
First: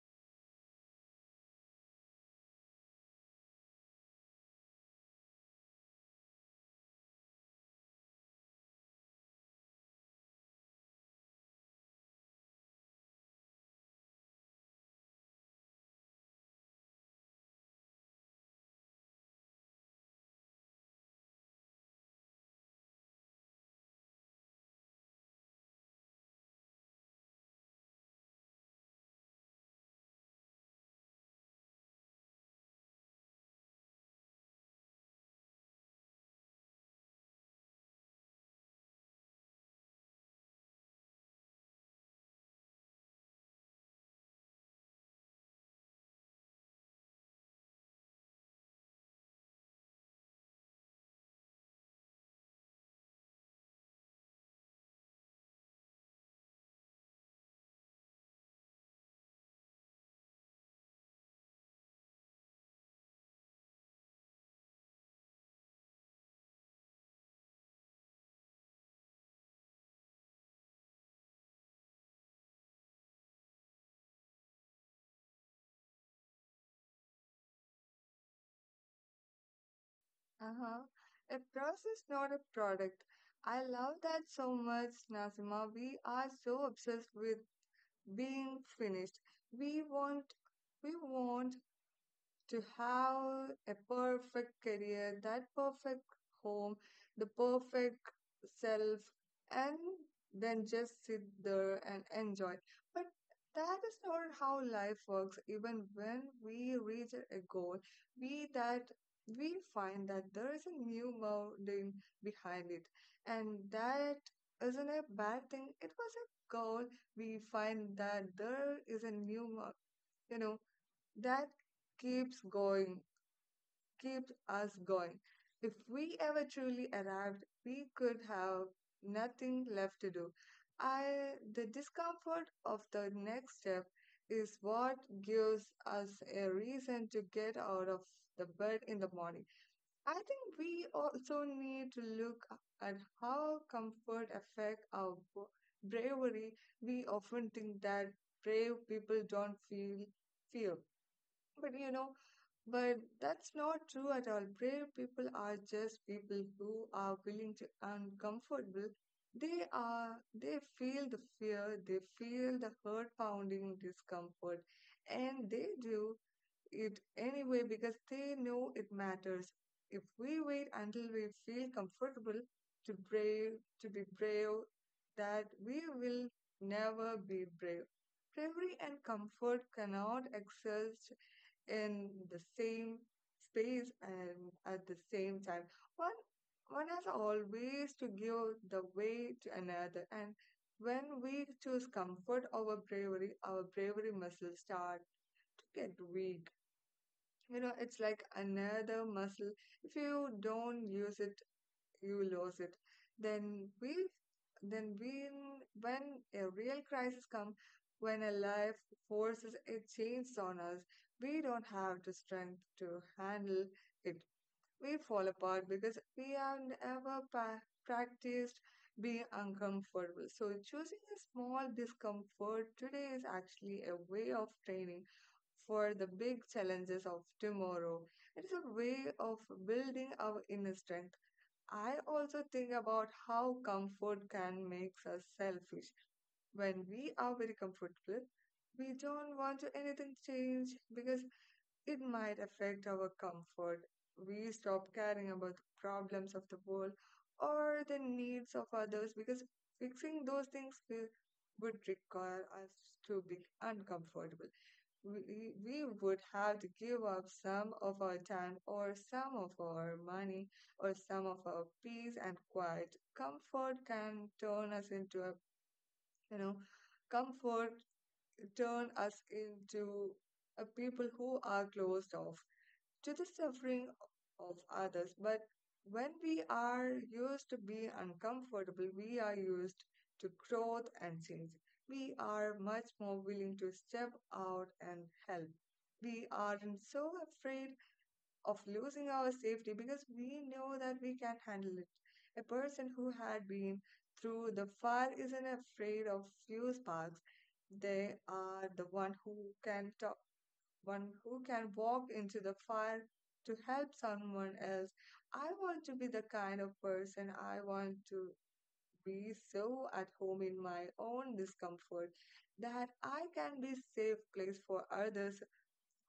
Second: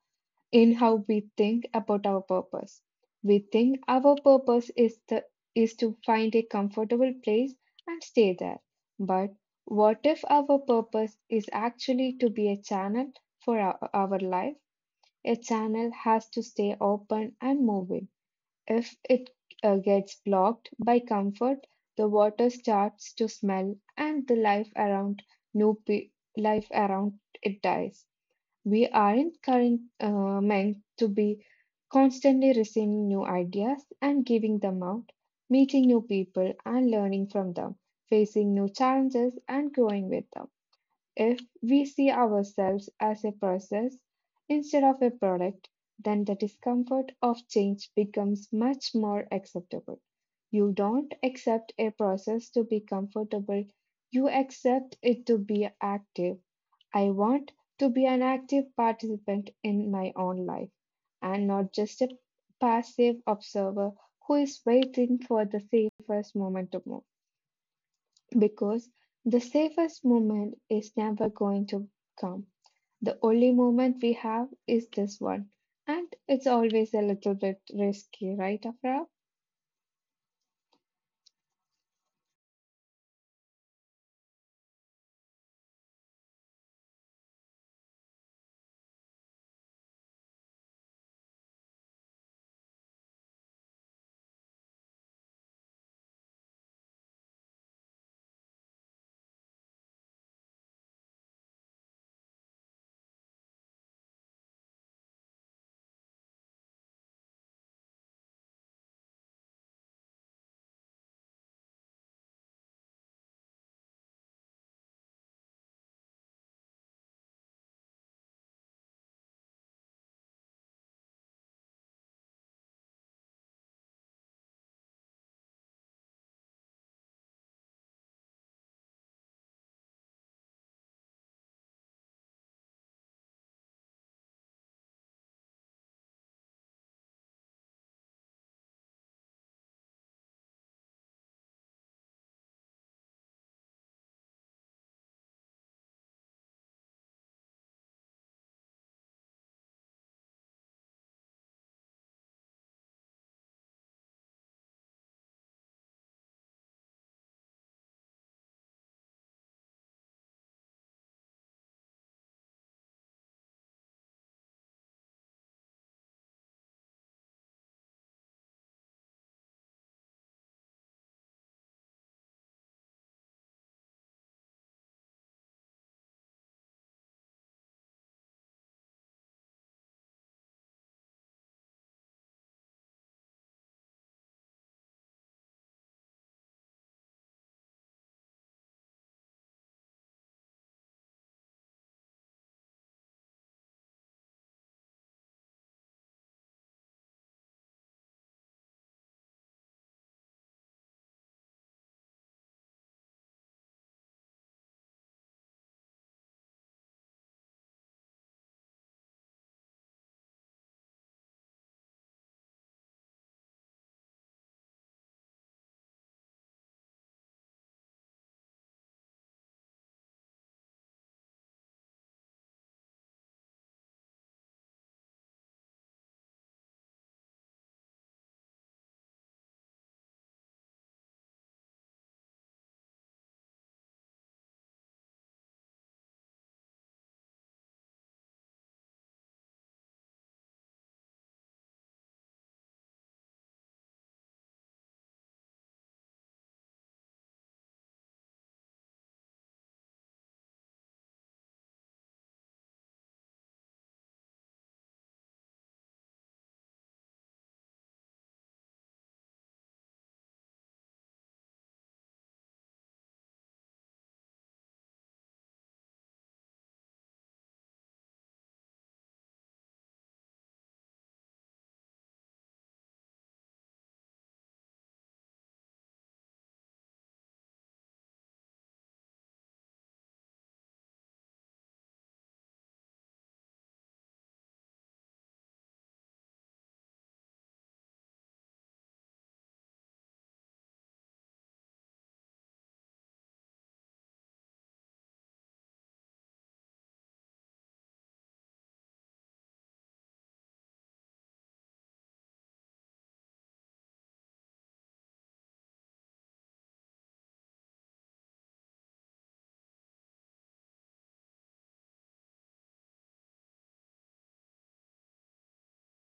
in how we think about our purpose. We think our purpose is the is to find a comfortable place and stay there. But what if our purpose is actually to be a channel for our, our life? A channel has to stay open and moving. If it uh, gets blocked by comfort, the water starts to smell and the life around new pe- life around it dies. We aren't current, uh, meant to be constantly receiving new ideas and giving them out, meeting new people and learning from them, facing new challenges and growing with them. If we see ourselves as a process instead of a product, then the discomfort of change becomes much more acceptable. You don't accept a process to be comfortable, you accept it to be active. I want to be an active participant in my own life and not just a passive observer who is waiting for the safest moment to move. Because the safest moment is never going to come. The only moment we have is this one. And it's always a little bit risky, right, Afra? Uh-huh. A process, not a product. I love that so much, Nazima. We are so obsessed with being finished. We want we want to have a perfect career, that perfect home, the perfect self, and then just sit there and enjoy. But that is not how life works. Even when we reach a goal, we that we find that there is a new mountain behind it, and that isn't a bad thing. It was a goal. We find that there is a new, mo- you know, that keeps going, keeps us going. If we ever truly arrived, we could have nothing left to do. I, the discomfort of the next step is what gives us a reason to get out of the bed in the morning. I think we also need to look at how comfort affect our bo- bravery. We often think that brave people don't feel fear, but you know but that's not true at all. Brave people are just people who are willing to uncomfortable. They are they feel the fear, they feel the heart pounding discomfort, and they do it anyway because they know it matters. If we wait until we feel comfortable to brave to be brave, that we will never be brave. Bravery and comfort cannot exist in the same space and at the same time. One one has always to give the way to another, and when we choose comfort over bravery, our bravery muscles start to get weak. You know, it's like another muscle. If you don't use it, you lose it. Then we, then when when a real crisis comes, when a life forces a change on us, we don't have the strength to handle it. We fall apart because we have never pa- practiced being uncomfortable. So choosing a small discomfort today is actually a way of training for the big challenges of tomorrow. It is a way of building our inner strength. I also think about how comfort can make us selfish. When we are very comfortable, we don't want to anything change because it might affect our comfort. We stop caring about the problems of the world or the needs of others because fixing those things will, would require us to be uncomfortable. We, we would have to give up some of our time or some of our money or some of our peace and quiet. Comfort can turn us into a, you know, comfort turn us into a people who are closed off to the suffering of others. But when we are used to be uncomfortable, we are used to growth and change. We are much more willing to step out and help. We aren't so afraid of losing our safety because we know that we can handle it. A person who had been through the fire isn't afraid of few sparks. They are the one who can talk one who can walk into the fire to help someone else. I want to be the kind of person I want to be so at home in my own discomfort that I can be safe place for others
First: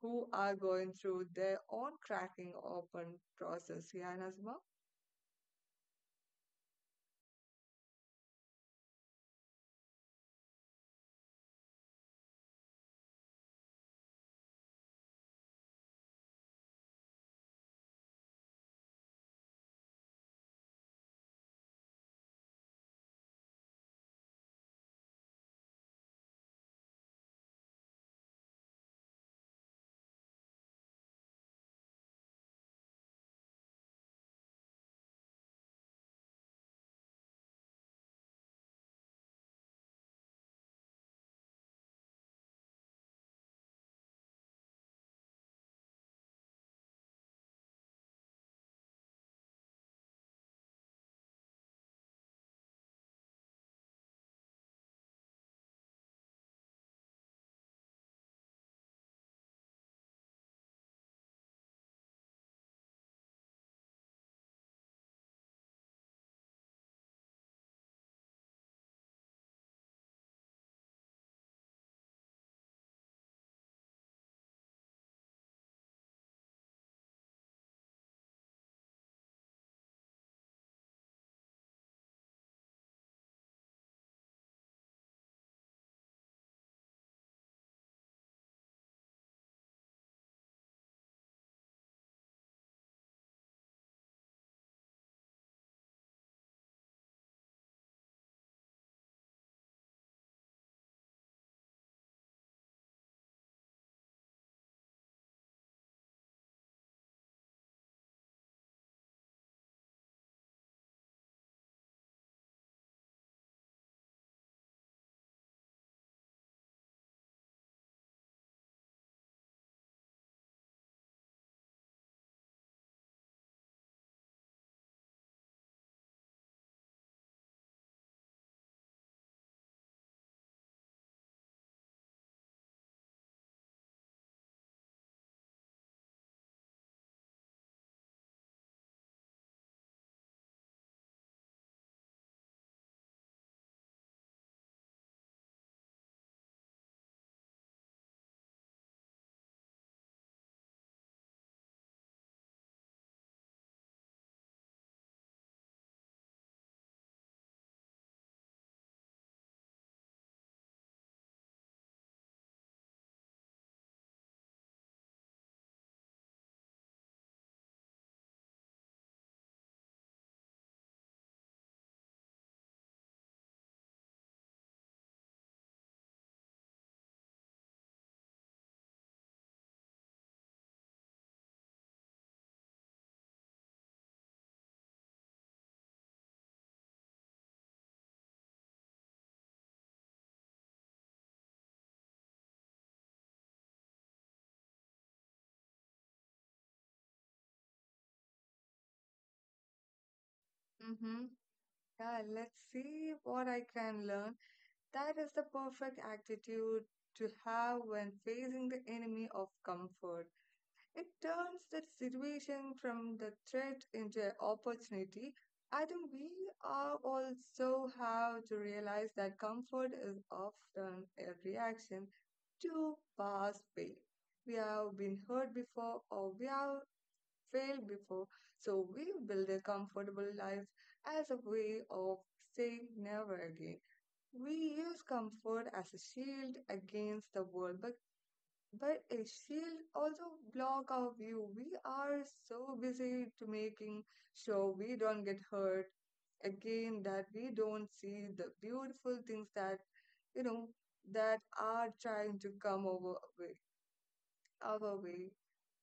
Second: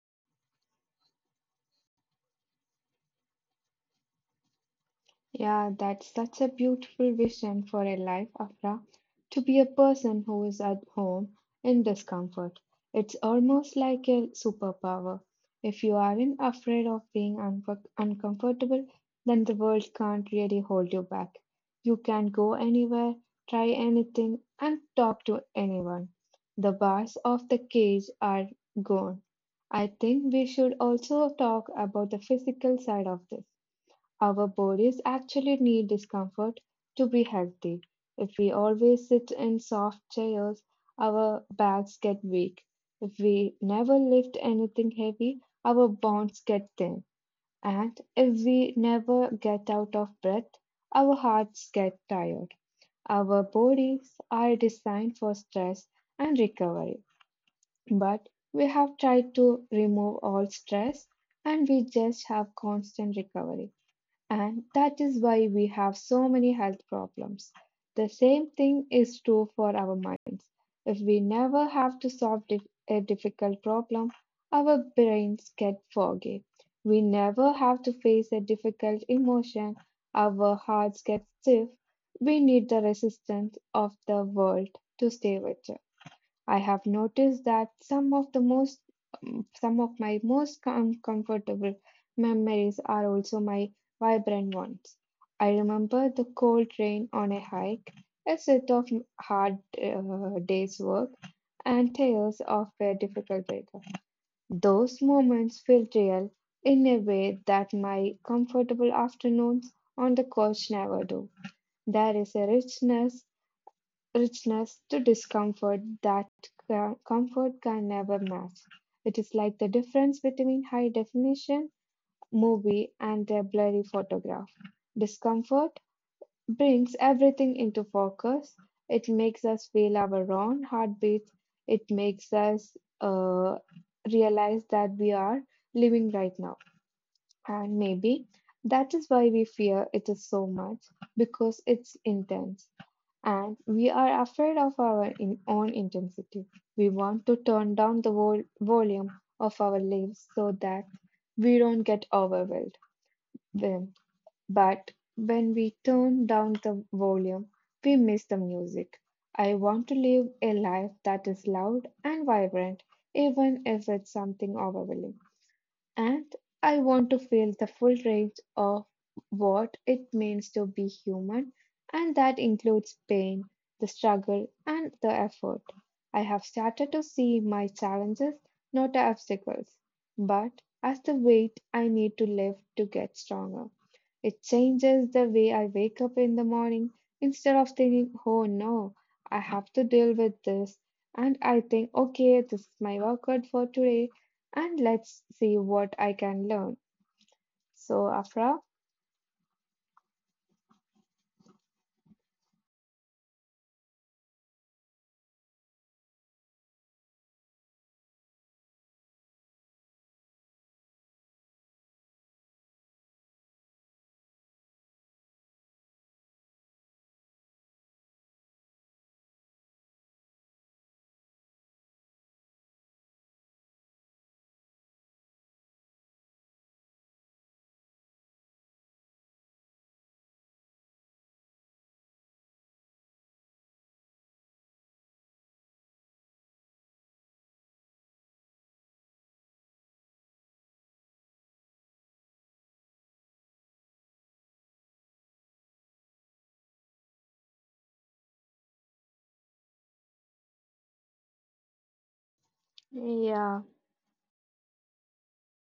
who are going through their own cracking open process. Yeah, Nazma? Yeah, that's such a beautiful vision for a life, Afra, to be a person who is at home in discomfort. It's almost like a superpower. If you aren't afraid of being unco- uncomfortable, then the world can't really hold you back. You can go anywhere, try anything, and talk to anyone. The bars of the cage are gone. I think we should also talk about the physical side of this our bodies actually need discomfort to be healthy. If we always sit in soft chairs, our backs get weak. If we never lift anything heavy, our bones get thin. And if we never get out of breath, our hearts get tired. Our bodies are designed for stress and recovery. But we have tried to remove all stress and we just have constant recovery. And that is why we have so many health problems. The same thing is true for our minds. If we never have to solve dif- a difficult problem, our brains get foggy. We never have to face a difficult emotion, our hearts get stiff. We need the resistance of the world to stay with you. I have noticed that some of the most some of my most uncomfortable memories are also my vibrant ones. I remember the cold rain on a hike, a set of hard uh, days' work, and tales of a difficult breakup. Those moments felt real in a way that my comfortable afternoons on the couch never do. There is a richness richness to discomfort that ca- comfort can never match. It is like the difference between high definition movie and a blurry photograph. Discomfort brings everything into focus. It makes us feel our own heartbeats. It makes us uh, realize that we are living right now. And maybe that is why we fear it is so much because it's intense. And we are afraid of our in- own intensity. We want to turn down the vol- volume of our lives so that we don't get overwhelmed. Then- But when we turn down the volume, we miss the music. I want to live a life that is loud and vibrant, even if it's something overwhelming. And I want to feel the full range of what it means to be human, and that includes pain, the struggle, and the effort. I have started to see my challenges not as obstacles, but as the weight I need to lift to get stronger. It changes the way I wake up in the morning. Instead of thinking, oh no, I have to deal with this, and I think, okay, this is my workout for today, and let's see what I can learn. So, Afra, Mm-hmm. Yeah, let's see what I can learn. That is the perfect attitude to have when facing the enemy of comfort. It turns that situation from the threat into an opportunity. I think we are also have to realize that comfort is often a reaction to past pain. We have been hurt before or we have failed before, so we build a comfortable life as a way of saying never again. We use comfort as a shield against the world, but but uh, she'll also block our view. We are so busy to making sure we don't get hurt again, that we don't see the beautiful things that, you know, that are trying to come over way, yeah, our way.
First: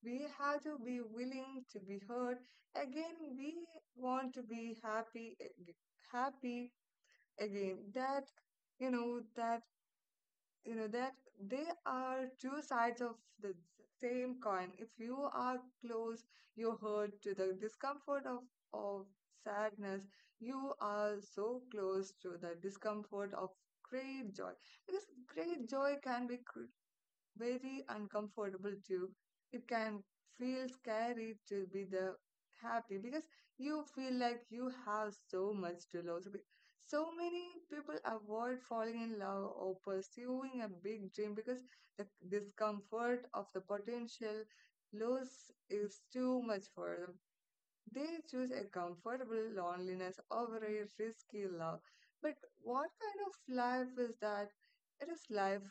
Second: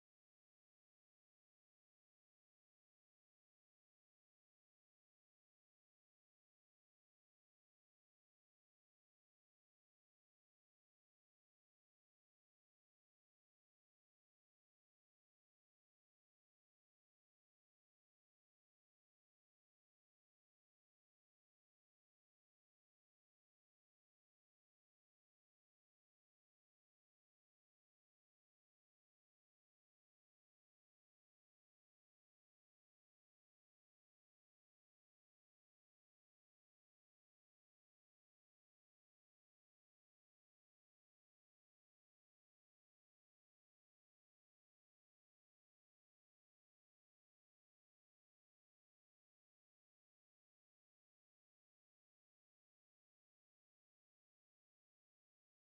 We have to be willing to be hurt. Again, we want to be happy, ag- happy again. That, you know, that you know that they are two sides of the s- same coin. If you are close you hurt to the discomfort of of sadness, you are so close to the discomfort of great joy, because great joy can be cr- very uncomfortable too. It can feel scary to be the happy because you feel like you have so much to lose. Be- So many people avoid falling in love or pursuing a big dream because the discomfort of the potential loss is too much for them. They choose a comfortable loneliness over a risky love. But what kind of life is that? It is life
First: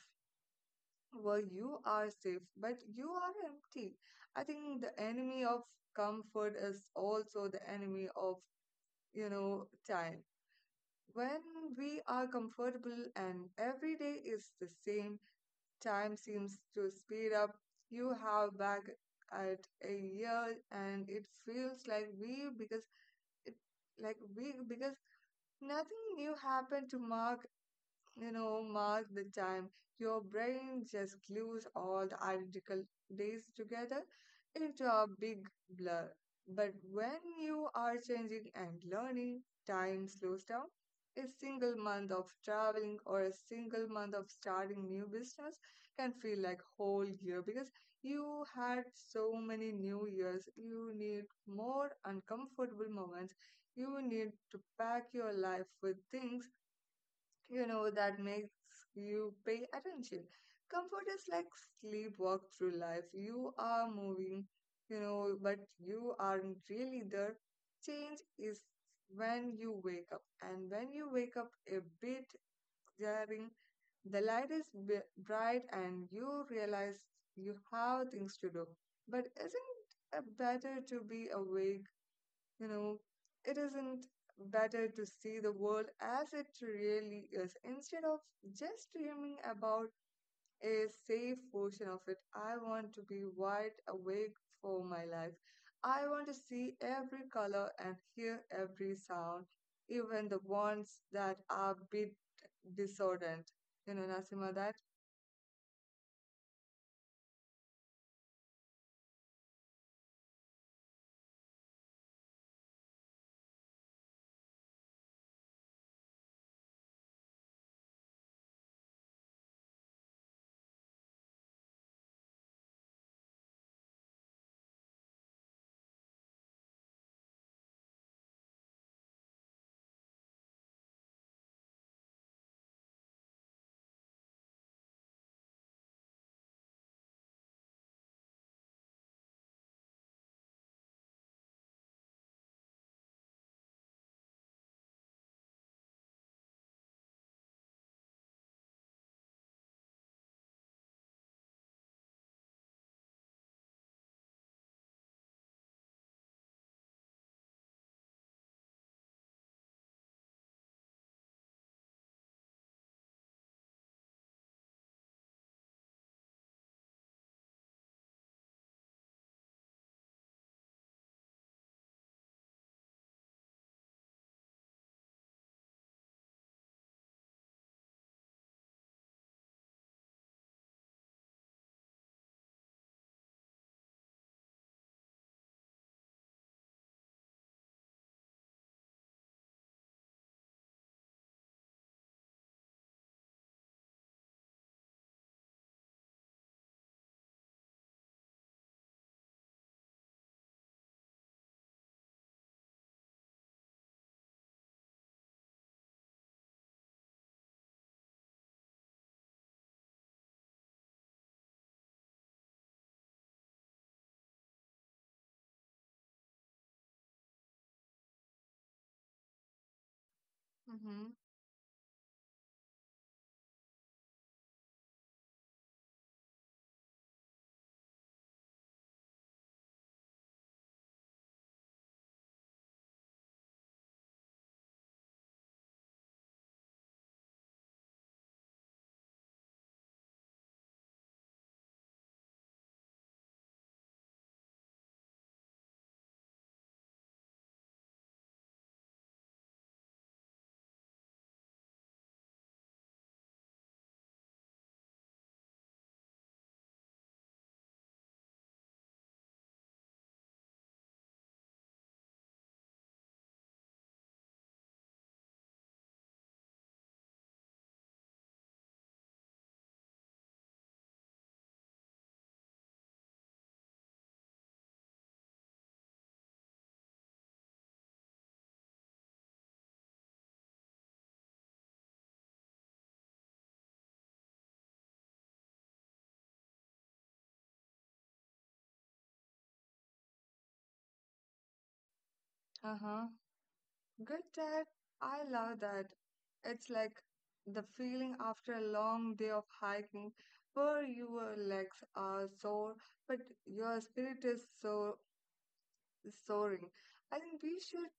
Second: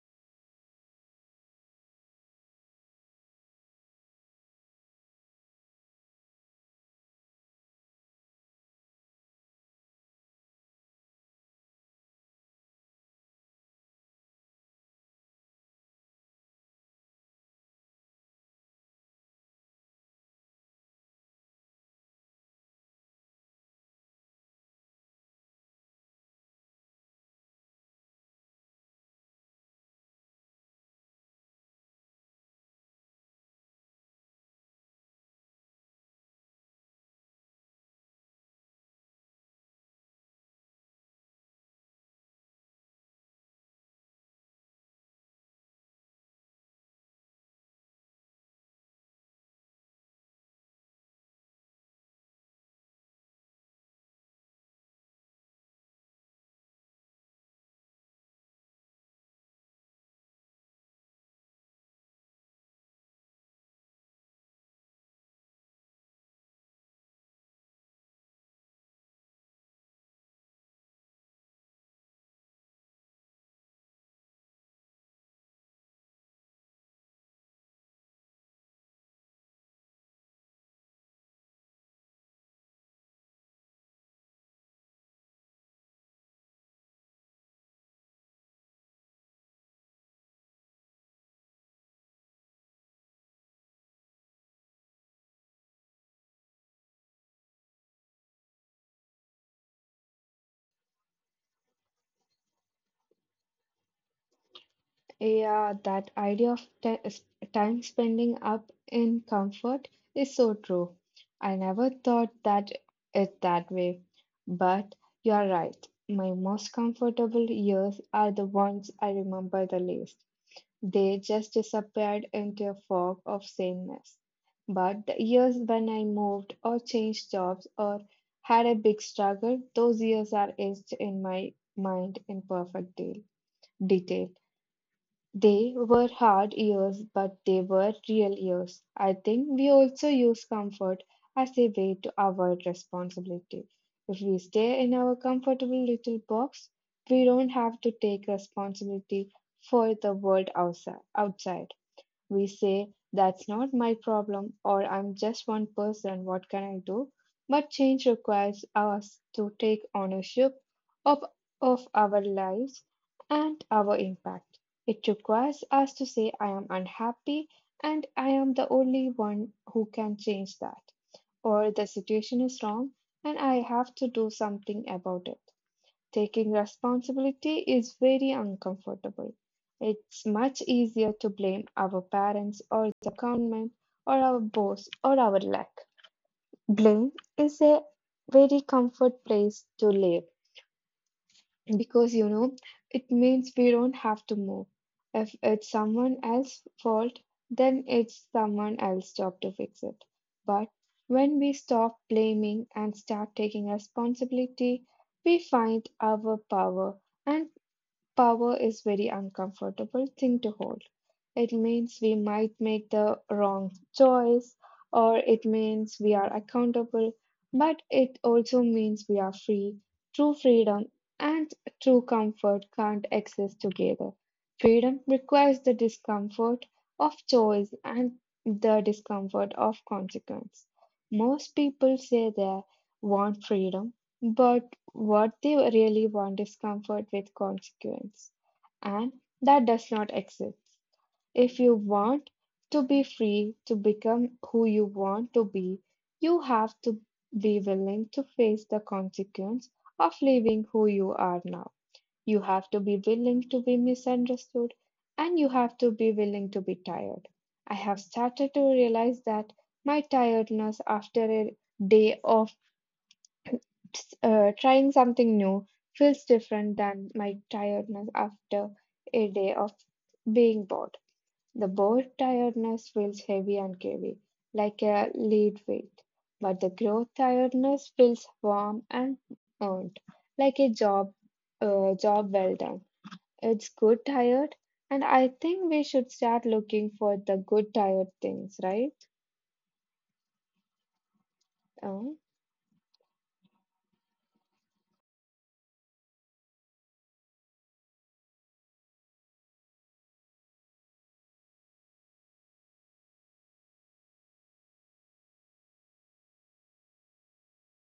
well, you are safe, but you are empty. I think the enemy of comfort is also the enemy of, you know, time. When we are comfortable and every day is the same, time seems to speed up. You have back at a year and it feels like we because it like we because nothing new happened to mark you know, mark the time. Your brain just glues all the identical days together into a big blur. But when you are changing and learning, time slows down. A single month of traveling or a single month of starting new business can feel like whole year because you had so many new years. You need more uncomfortable moments. You need to pack your life with things you know, that makes you pay attention. Comfort is like sleepwalk through life. You are moving, you know, but you aren't really there. Change is when you wake up, and when you wake up a bit glaring, the light is b- bright, and you realize you have things to do. But isn't it better to be awake you know, it isn't better to see the world as it really is instead of just dreaming about a safe version of it. I want to be wide awake for my life. I want to see every color and hear every sound, even the ones that are a bit discordant. You know, Nasima, that? yeah, that idea of ti- s- time spending up in comfort is so true. I never thought that it that way, but you're right. My most comfortable years are the ones I remember the least. They just disappeared into a fog of sameness. But the years when I moved or changed jobs or had a big struggle, those years are etched in my mind in perfect de- detail. They were hard years, but they were real years. I think we also use comfort as a way to avoid responsibility. If we stay in our comfortable little box, we don't have to take responsibility for the world outside. outside. We say, that's not my problem, or I'm just one person, what can I do? But change requires us to take ownership of, of our lives and our impact. It requires us to say, I am unhappy and I am the only one who can change that, or the situation is wrong and I have to do something about it. Taking responsibility is very uncomfortable. It's much easier to blame our parents or the government or our boss or our lack. Blame is a very comfort place to live because you know it means we don't have to move. If it's someone else's fault, then it's someone else's job to fix it. But when we stop blaming and start taking responsibility, we find our power, and power is very uncomfortable thing to hold. It means we might make the wrong choice or it means we are accountable, but it Mm-hmm. also means we are free. True freedom and true comfort can't exist together. Freedom requires the discomfort of choice and the discomfort of consequence. Most people say they want freedom, but what they really want is comfort with consequence. And that does not exist. If you want to be free to become who you want to be, you have to be willing to face the consequence of leaving who you are now. You have to be willing to be misunderstood and you have to be willing to be tired. I have started to realize that my tiredness after a day of uh, trying something new feels different than my tiredness after a day of being bored. The bored tiredness feels heavy and heavy, like a lead weight, but the growth tiredness feels warm and earned, like a job, uh, job well done. It's good tired, and I think we should start looking for the good tired things, right? Uh, Uh-huh. Good chat. I love that. It's like the feeling after a long day of hiking where your legs are sore, but your spirit is so soaring. I think we should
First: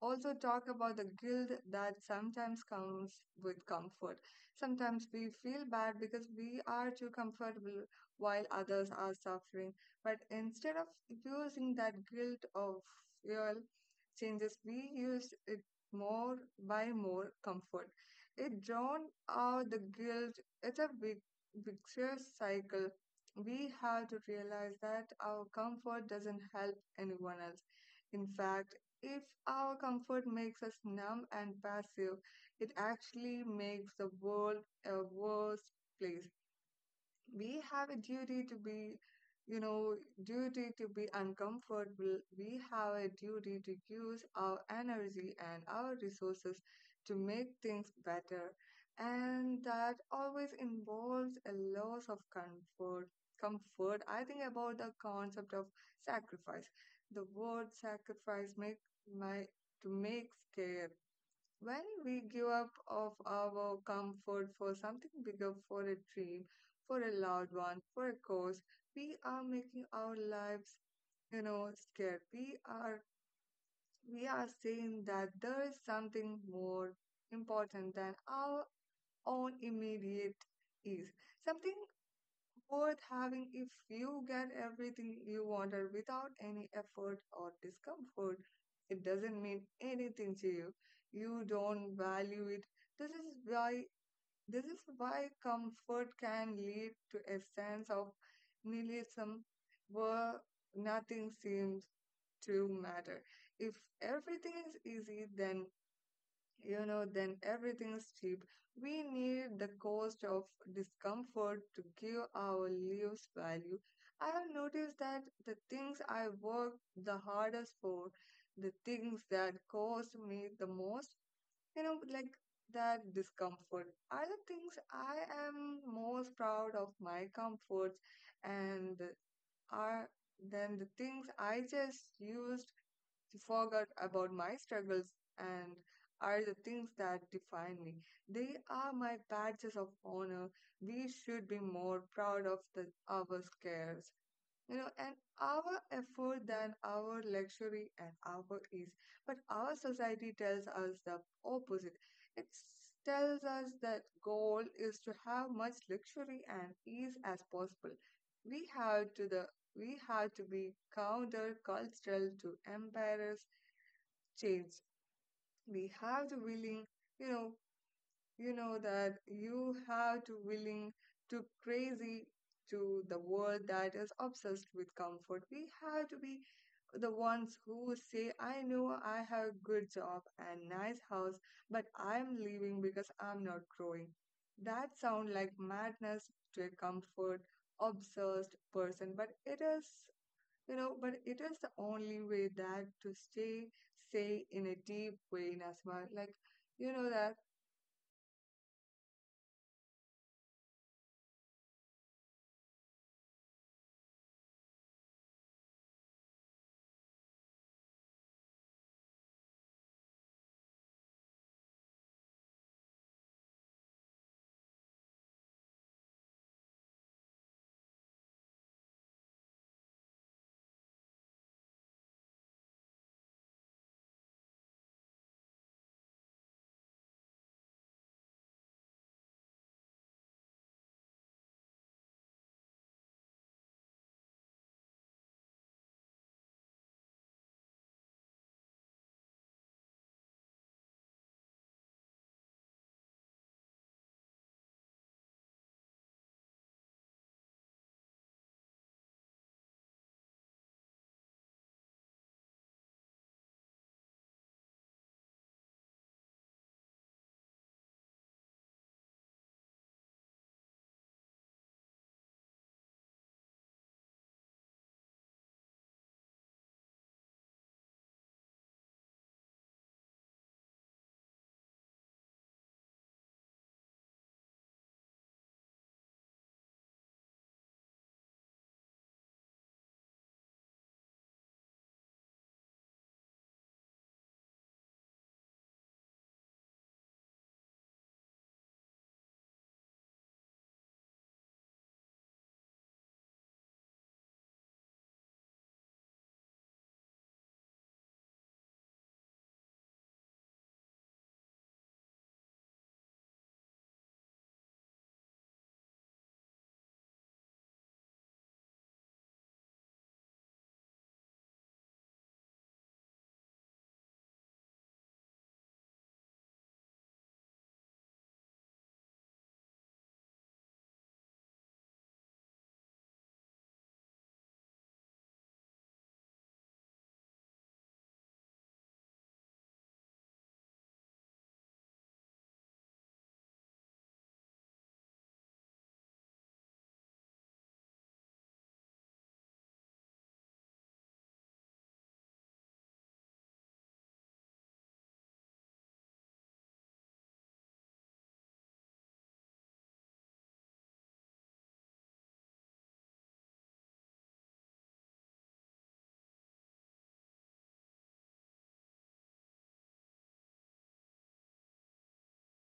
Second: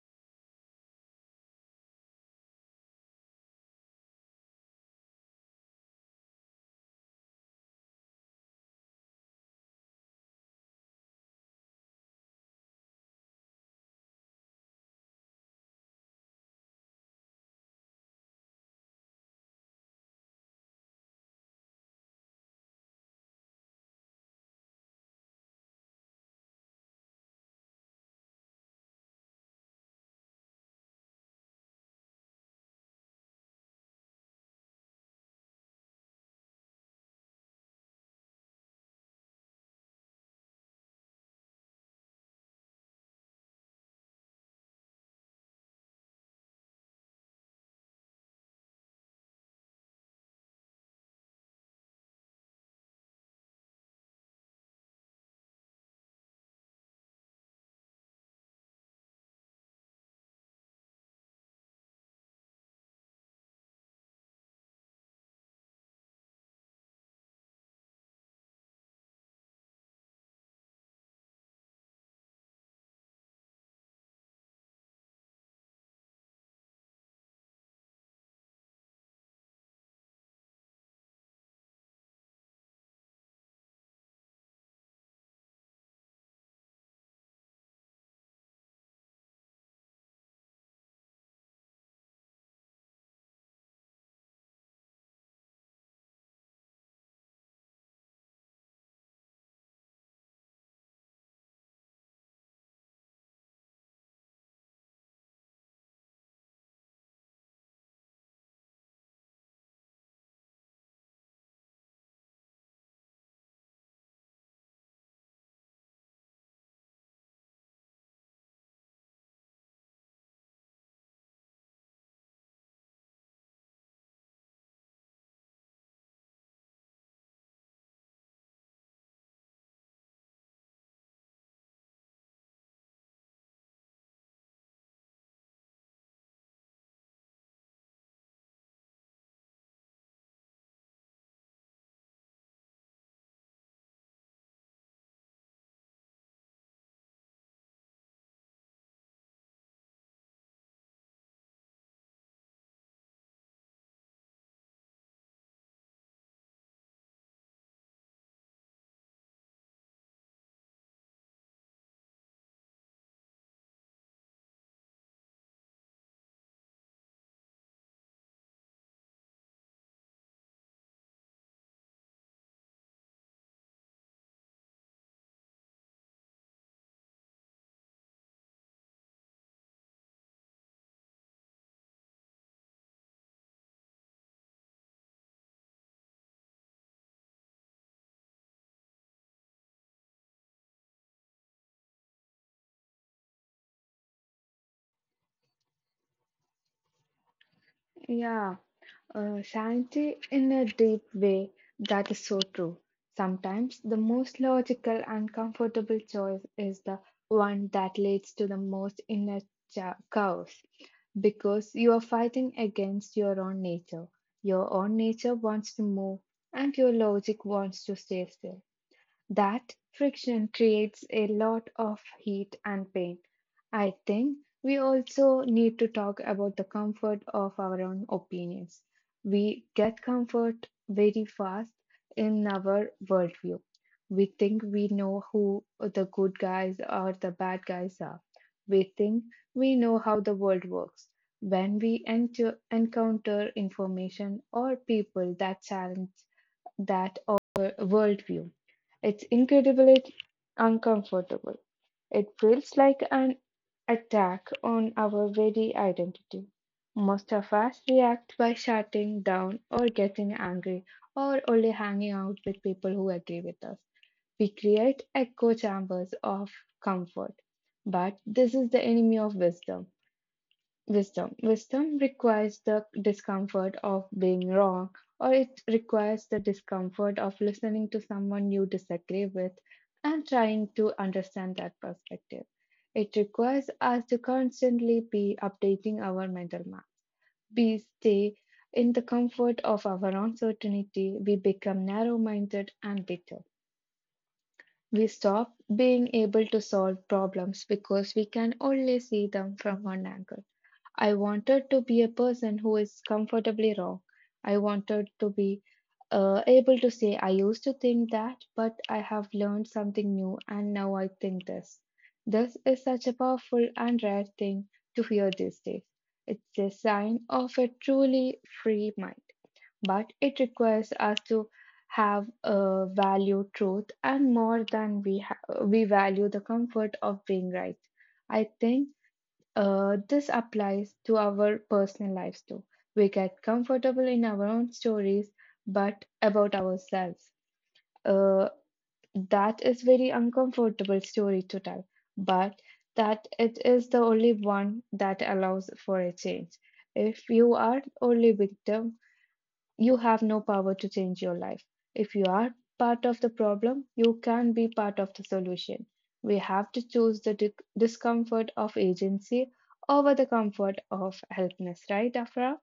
also talk about the guilt that sometimes comes with comfort. Sometimes we feel bad because we are too comfortable while others are suffering. But instead of using that guilt of fuel changes, we use it more by more comfort. It drawn out the guilt. It's a big vicious cycle. We have to realize that our comfort doesn't help anyone else. In fact, if our comfort makes us numb and passive, it actually makes the world a worse place. We have a duty to be you know duty to be uncomfortable. We have a duty to use our energy and our resources to make things better, and that always involves a loss of comfort comfort I think about the concept of sacrifice. The word sacrifice make my to make scared. When we give up of our comfort for something bigger, for a dream, for a loved one, for a cause, we are making our lives, you know, scared. We are we are saying that there is something more important than our own immediate ease, something worth having. If you get everything you wanted without any effort or discomfort, it doesn't mean anything to you. You don't value it. This is why this is why comfort can lead to a sense of nihilism where nothing seems to matter. If everything is easy, then you know, then everything's cheap. We need the cost of discomfort to give our lives value. I have noticed that the things I work the hardest for, the things that cost me the most, you know, like that discomfort are the things I am most proud of. My comforts and are then the things I just used she forgot about my struggles and are the things that define me. They are my badges of honor. We should be more proud of the, our scares, you know, and our effort than our luxury and our ease. But our society tells us the opposite. It s- tells us that goal is to have much luxury and ease as possible. We have to the we have to be counter cultural to embarrass change. We have to willing, you know, you know that you have to willing to crazy to the world that is obsessed with comfort. We have to be the ones who say, I know I have a good job and nice house, but I'm leaving because I'm not growing. That sound like madness to a comfort obsessed person, but it is you know, but it is the only way that to stay sane in a deep way in asthma. Like, you know that. Yeah. Uh, sanity in a deep way, that is so true. Sometimes the most logical and comfortable choice is the one that leads to the most inner cha- chaos because you are fighting against your own nature. Your own nature wants to move, and your logic wants to stay still. That friction creates a lot of heat and pain. I think we also need to talk about the comfort of our own opinions. We get comfort very fast in our worldview. We think we know who the good guys or the bad guys are. We think we know how the world works. When we enter, encounter information or people that challenge that of our worldview. It's incredibly uncomfortable. It feels like an attack on our very identity. Most of us react by shutting down or getting angry or only hanging out with people who agree with us. We create echo chambers of comfort. But this is the enemy of wisdom. Wisdom. Wisdom requires the discomfort of being wrong, or it requires the discomfort of listening to someone you disagree with and trying to understand that perspective. It requires us to constantly be updating our mental map. We stay in the comfort of our uncertainty, we become narrow minded and bitter. We stop being able to solve problems because we can only see them from one angle. I wanted to be a person who is comfortably wrong. I wanted to be uh, able to say, I used to think that, but I have learned something new and now I think this. This is such a powerful and rare thing to hear these days. It's a sign of a truly free mind, but it requires us to have a value truth and more than we ha- we value the comfort of being right. I think uh, this applies to our personal lives too. We get comfortable in our own stories, but about ourselves. Uh, that is very uncomfortable story to tell, but that it is the only one that allows for a change. If you are only victim you have no power to change your life. If you are part of the problem, you can be part of the solution. We have to choose the dic- discomfort of agency over the comfort of helplessness, right, Afra?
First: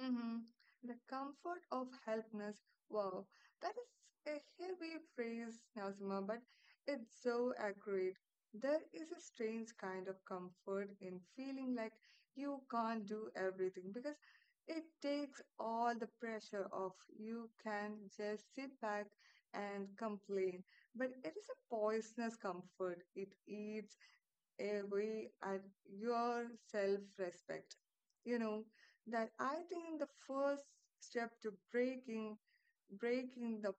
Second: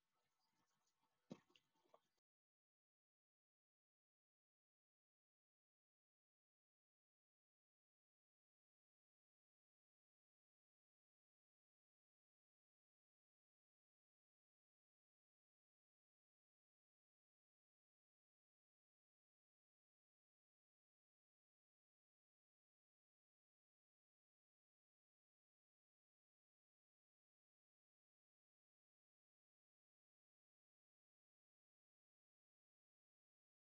Mm-hmm. The comfort of helplessness. Wow, that is a heavy phrase, Nazima, but it's so accurate. There is a strange kind of comfort in feeling like you can't do everything because it takes all the pressure off. You can just sit back and complain, but it is a poisonous comfort. It eats away at your self respect. You know, that I think the first step to breaking breaking the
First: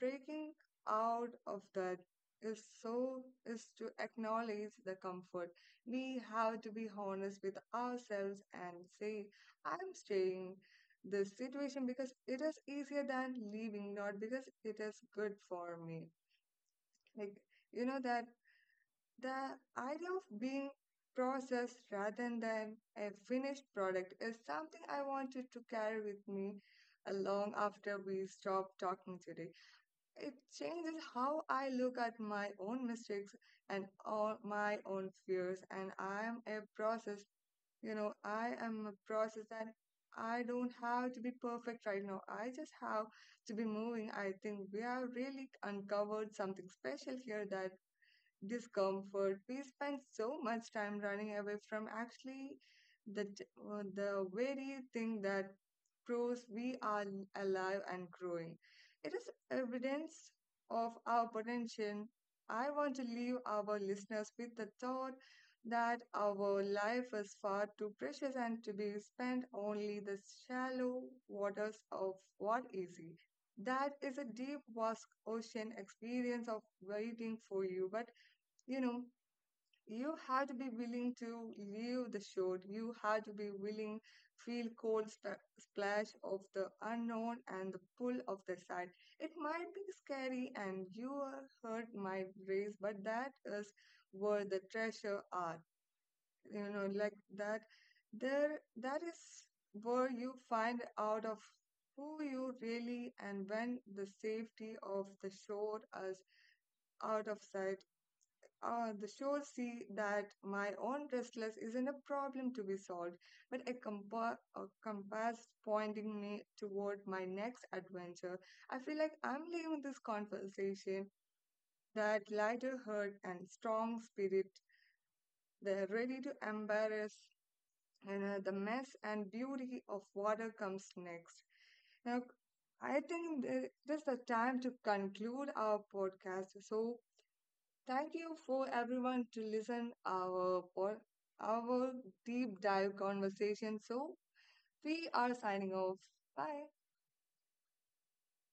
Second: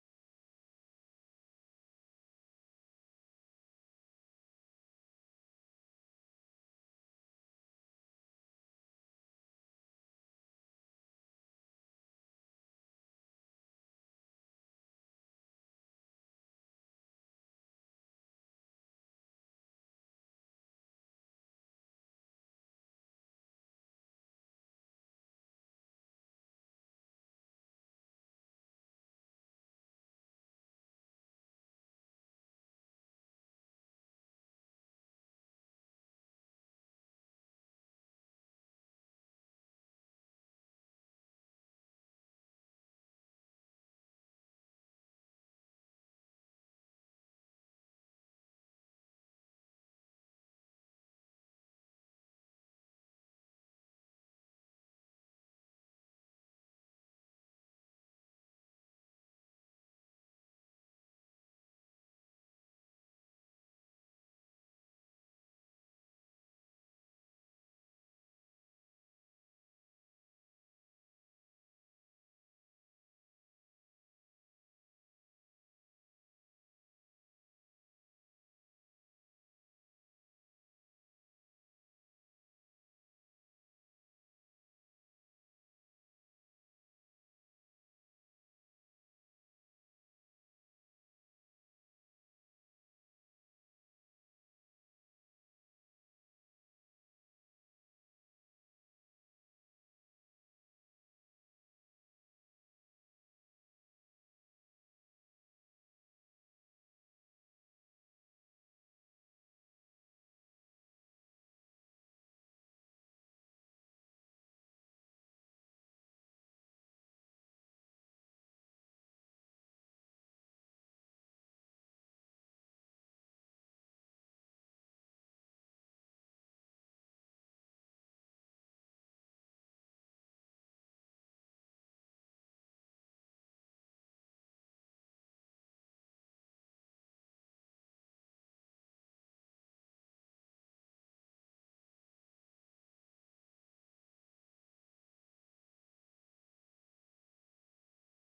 breaking out of that is so is to acknowledge the comfort. We have to be honest with ourselves and say, I'm staying this situation because it is easier than leaving, not because it is good for me. Like you know that the idea of being processed rather than a finished product is something I wanted to carry with me along after we stop talking today. It changes how I look at my own mistakes and all my own fears, and I am a process. You know, I am a process and I don't have to be perfect right now. I just have to be moving. I think we have really uncovered something special here: that discomfort. We spend so much time running away from actually the, t- uh, the very thing that proves we are alive and growing. It is evidence of our potential. I want to leave our listeners with the thought that our life is far too precious and to be spent only the shallow waters of what is easy. That is a deep vast ocean experience of waiting for you, but you know you have to be willing to leave the shore. You have to be willing feel cold sp- splash of the unknown and the pull of the side. It might be scary and your heart might race, but that is where the treasure are. You know like that there that is where you find out of who you really. And when the safety of the shore is out of sight, uh, the shows see that my own restless isn't a problem to be solved, but a, compa- a compass pointing me toward my next adventure. I feel like I'm leaving this conversation that lighter heart and strong spirit. They're ready to embrace you know, the mess and beauty of whatever comes next. Now, I think th- this is the time to conclude our podcast. So, thank you for everyone to listen our pod, our deep dive conversation. So we are signing off. Bye.